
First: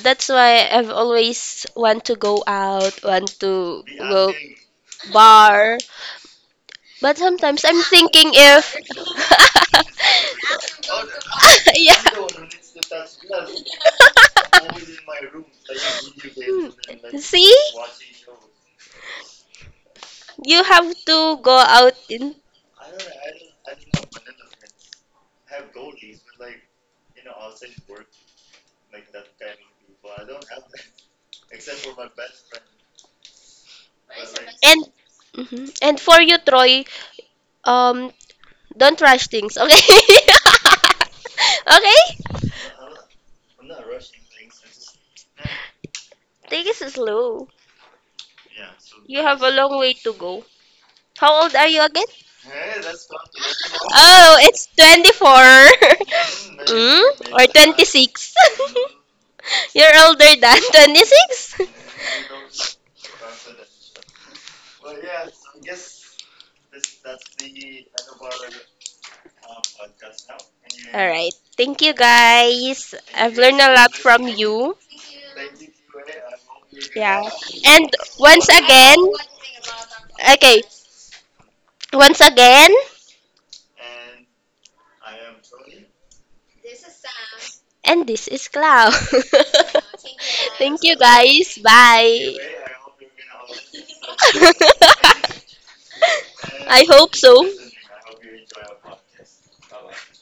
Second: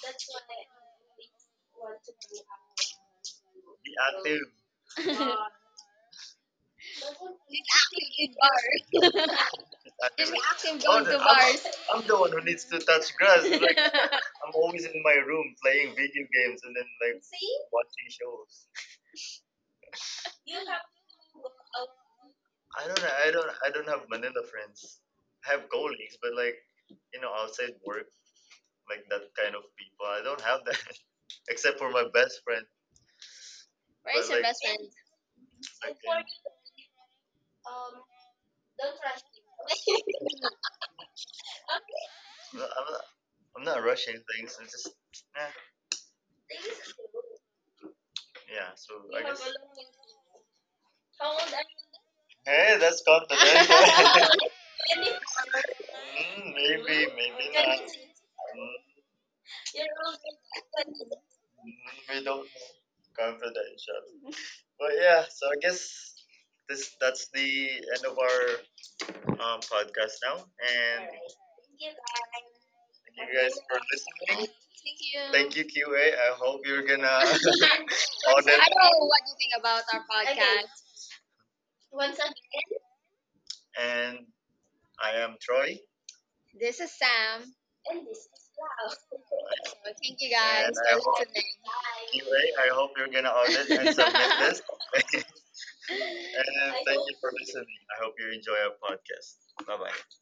Speaker 2: that's why I've always want to go out, want to
Speaker 1: Be
Speaker 2: go
Speaker 1: active.
Speaker 2: bar. But sometimes
Speaker 1: It's
Speaker 2: I'm
Speaker 1: active
Speaker 2: thinking
Speaker 1: with
Speaker 2: if.
Speaker 1: bar. Just ask him oh, going no, to I'm, bars.
Speaker 2: Yeah.
Speaker 1: I'm the one who needs to touch grass. Like, I'm always in my room playing video games and then
Speaker 2: Hmm.
Speaker 1: like
Speaker 2: See?
Speaker 1: watching shows.
Speaker 2: You have to go out in,
Speaker 1: I don't have Manila friends. I have colleagues, but like you know outside work, like that kind of people, I don't have that except for my best friend. Where's but your like best
Speaker 2: and
Speaker 1: friend?
Speaker 2: mhm, and for you Troy, um don't rush things, okay? Okay?
Speaker 1: I'm not, I'm not rushing things. I'm just eh,
Speaker 2: Take it slow. Yeah,
Speaker 1: yeah. So
Speaker 2: so, You have a that's long way to go. How old are you again?
Speaker 1: hey, that's confidential.
Speaker 2: Oh, it's 24.
Speaker 1: Mm,
Speaker 2: Very
Speaker 1: maybe
Speaker 2: good, or
Speaker 1: maybe
Speaker 2: good, 26.
Speaker 1: mm,
Speaker 2: You're older than 26. All
Speaker 1: we
Speaker 2: right.
Speaker 1: don't know. Confidential. But yeah, so I guess this that's the end of our podcast now. And
Speaker 2: Thank you guys. I've learned a lot from
Speaker 1: Thank
Speaker 2: you.
Speaker 1: you. thank you, QA. I hope you're gonna
Speaker 2: Yeah.
Speaker 1: audit.
Speaker 2: And
Speaker 1: Don't
Speaker 2: once
Speaker 1: know
Speaker 2: again,
Speaker 1: what you think about our,
Speaker 2: okay, once again,
Speaker 1: and I am Troy. This is Sam.
Speaker 2: and this is Cloud.
Speaker 1: But thank you guys. And
Speaker 2: Thank
Speaker 1: I
Speaker 2: you
Speaker 1: for hope- listening.
Speaker 2: guys. Okay, bye.
Speaker 1: QA, hope you're gonna audit and submit this. And
Speaker 2: I hope so.
Speaker 1: listening. I hope you enjoy our podcast. Bye bye.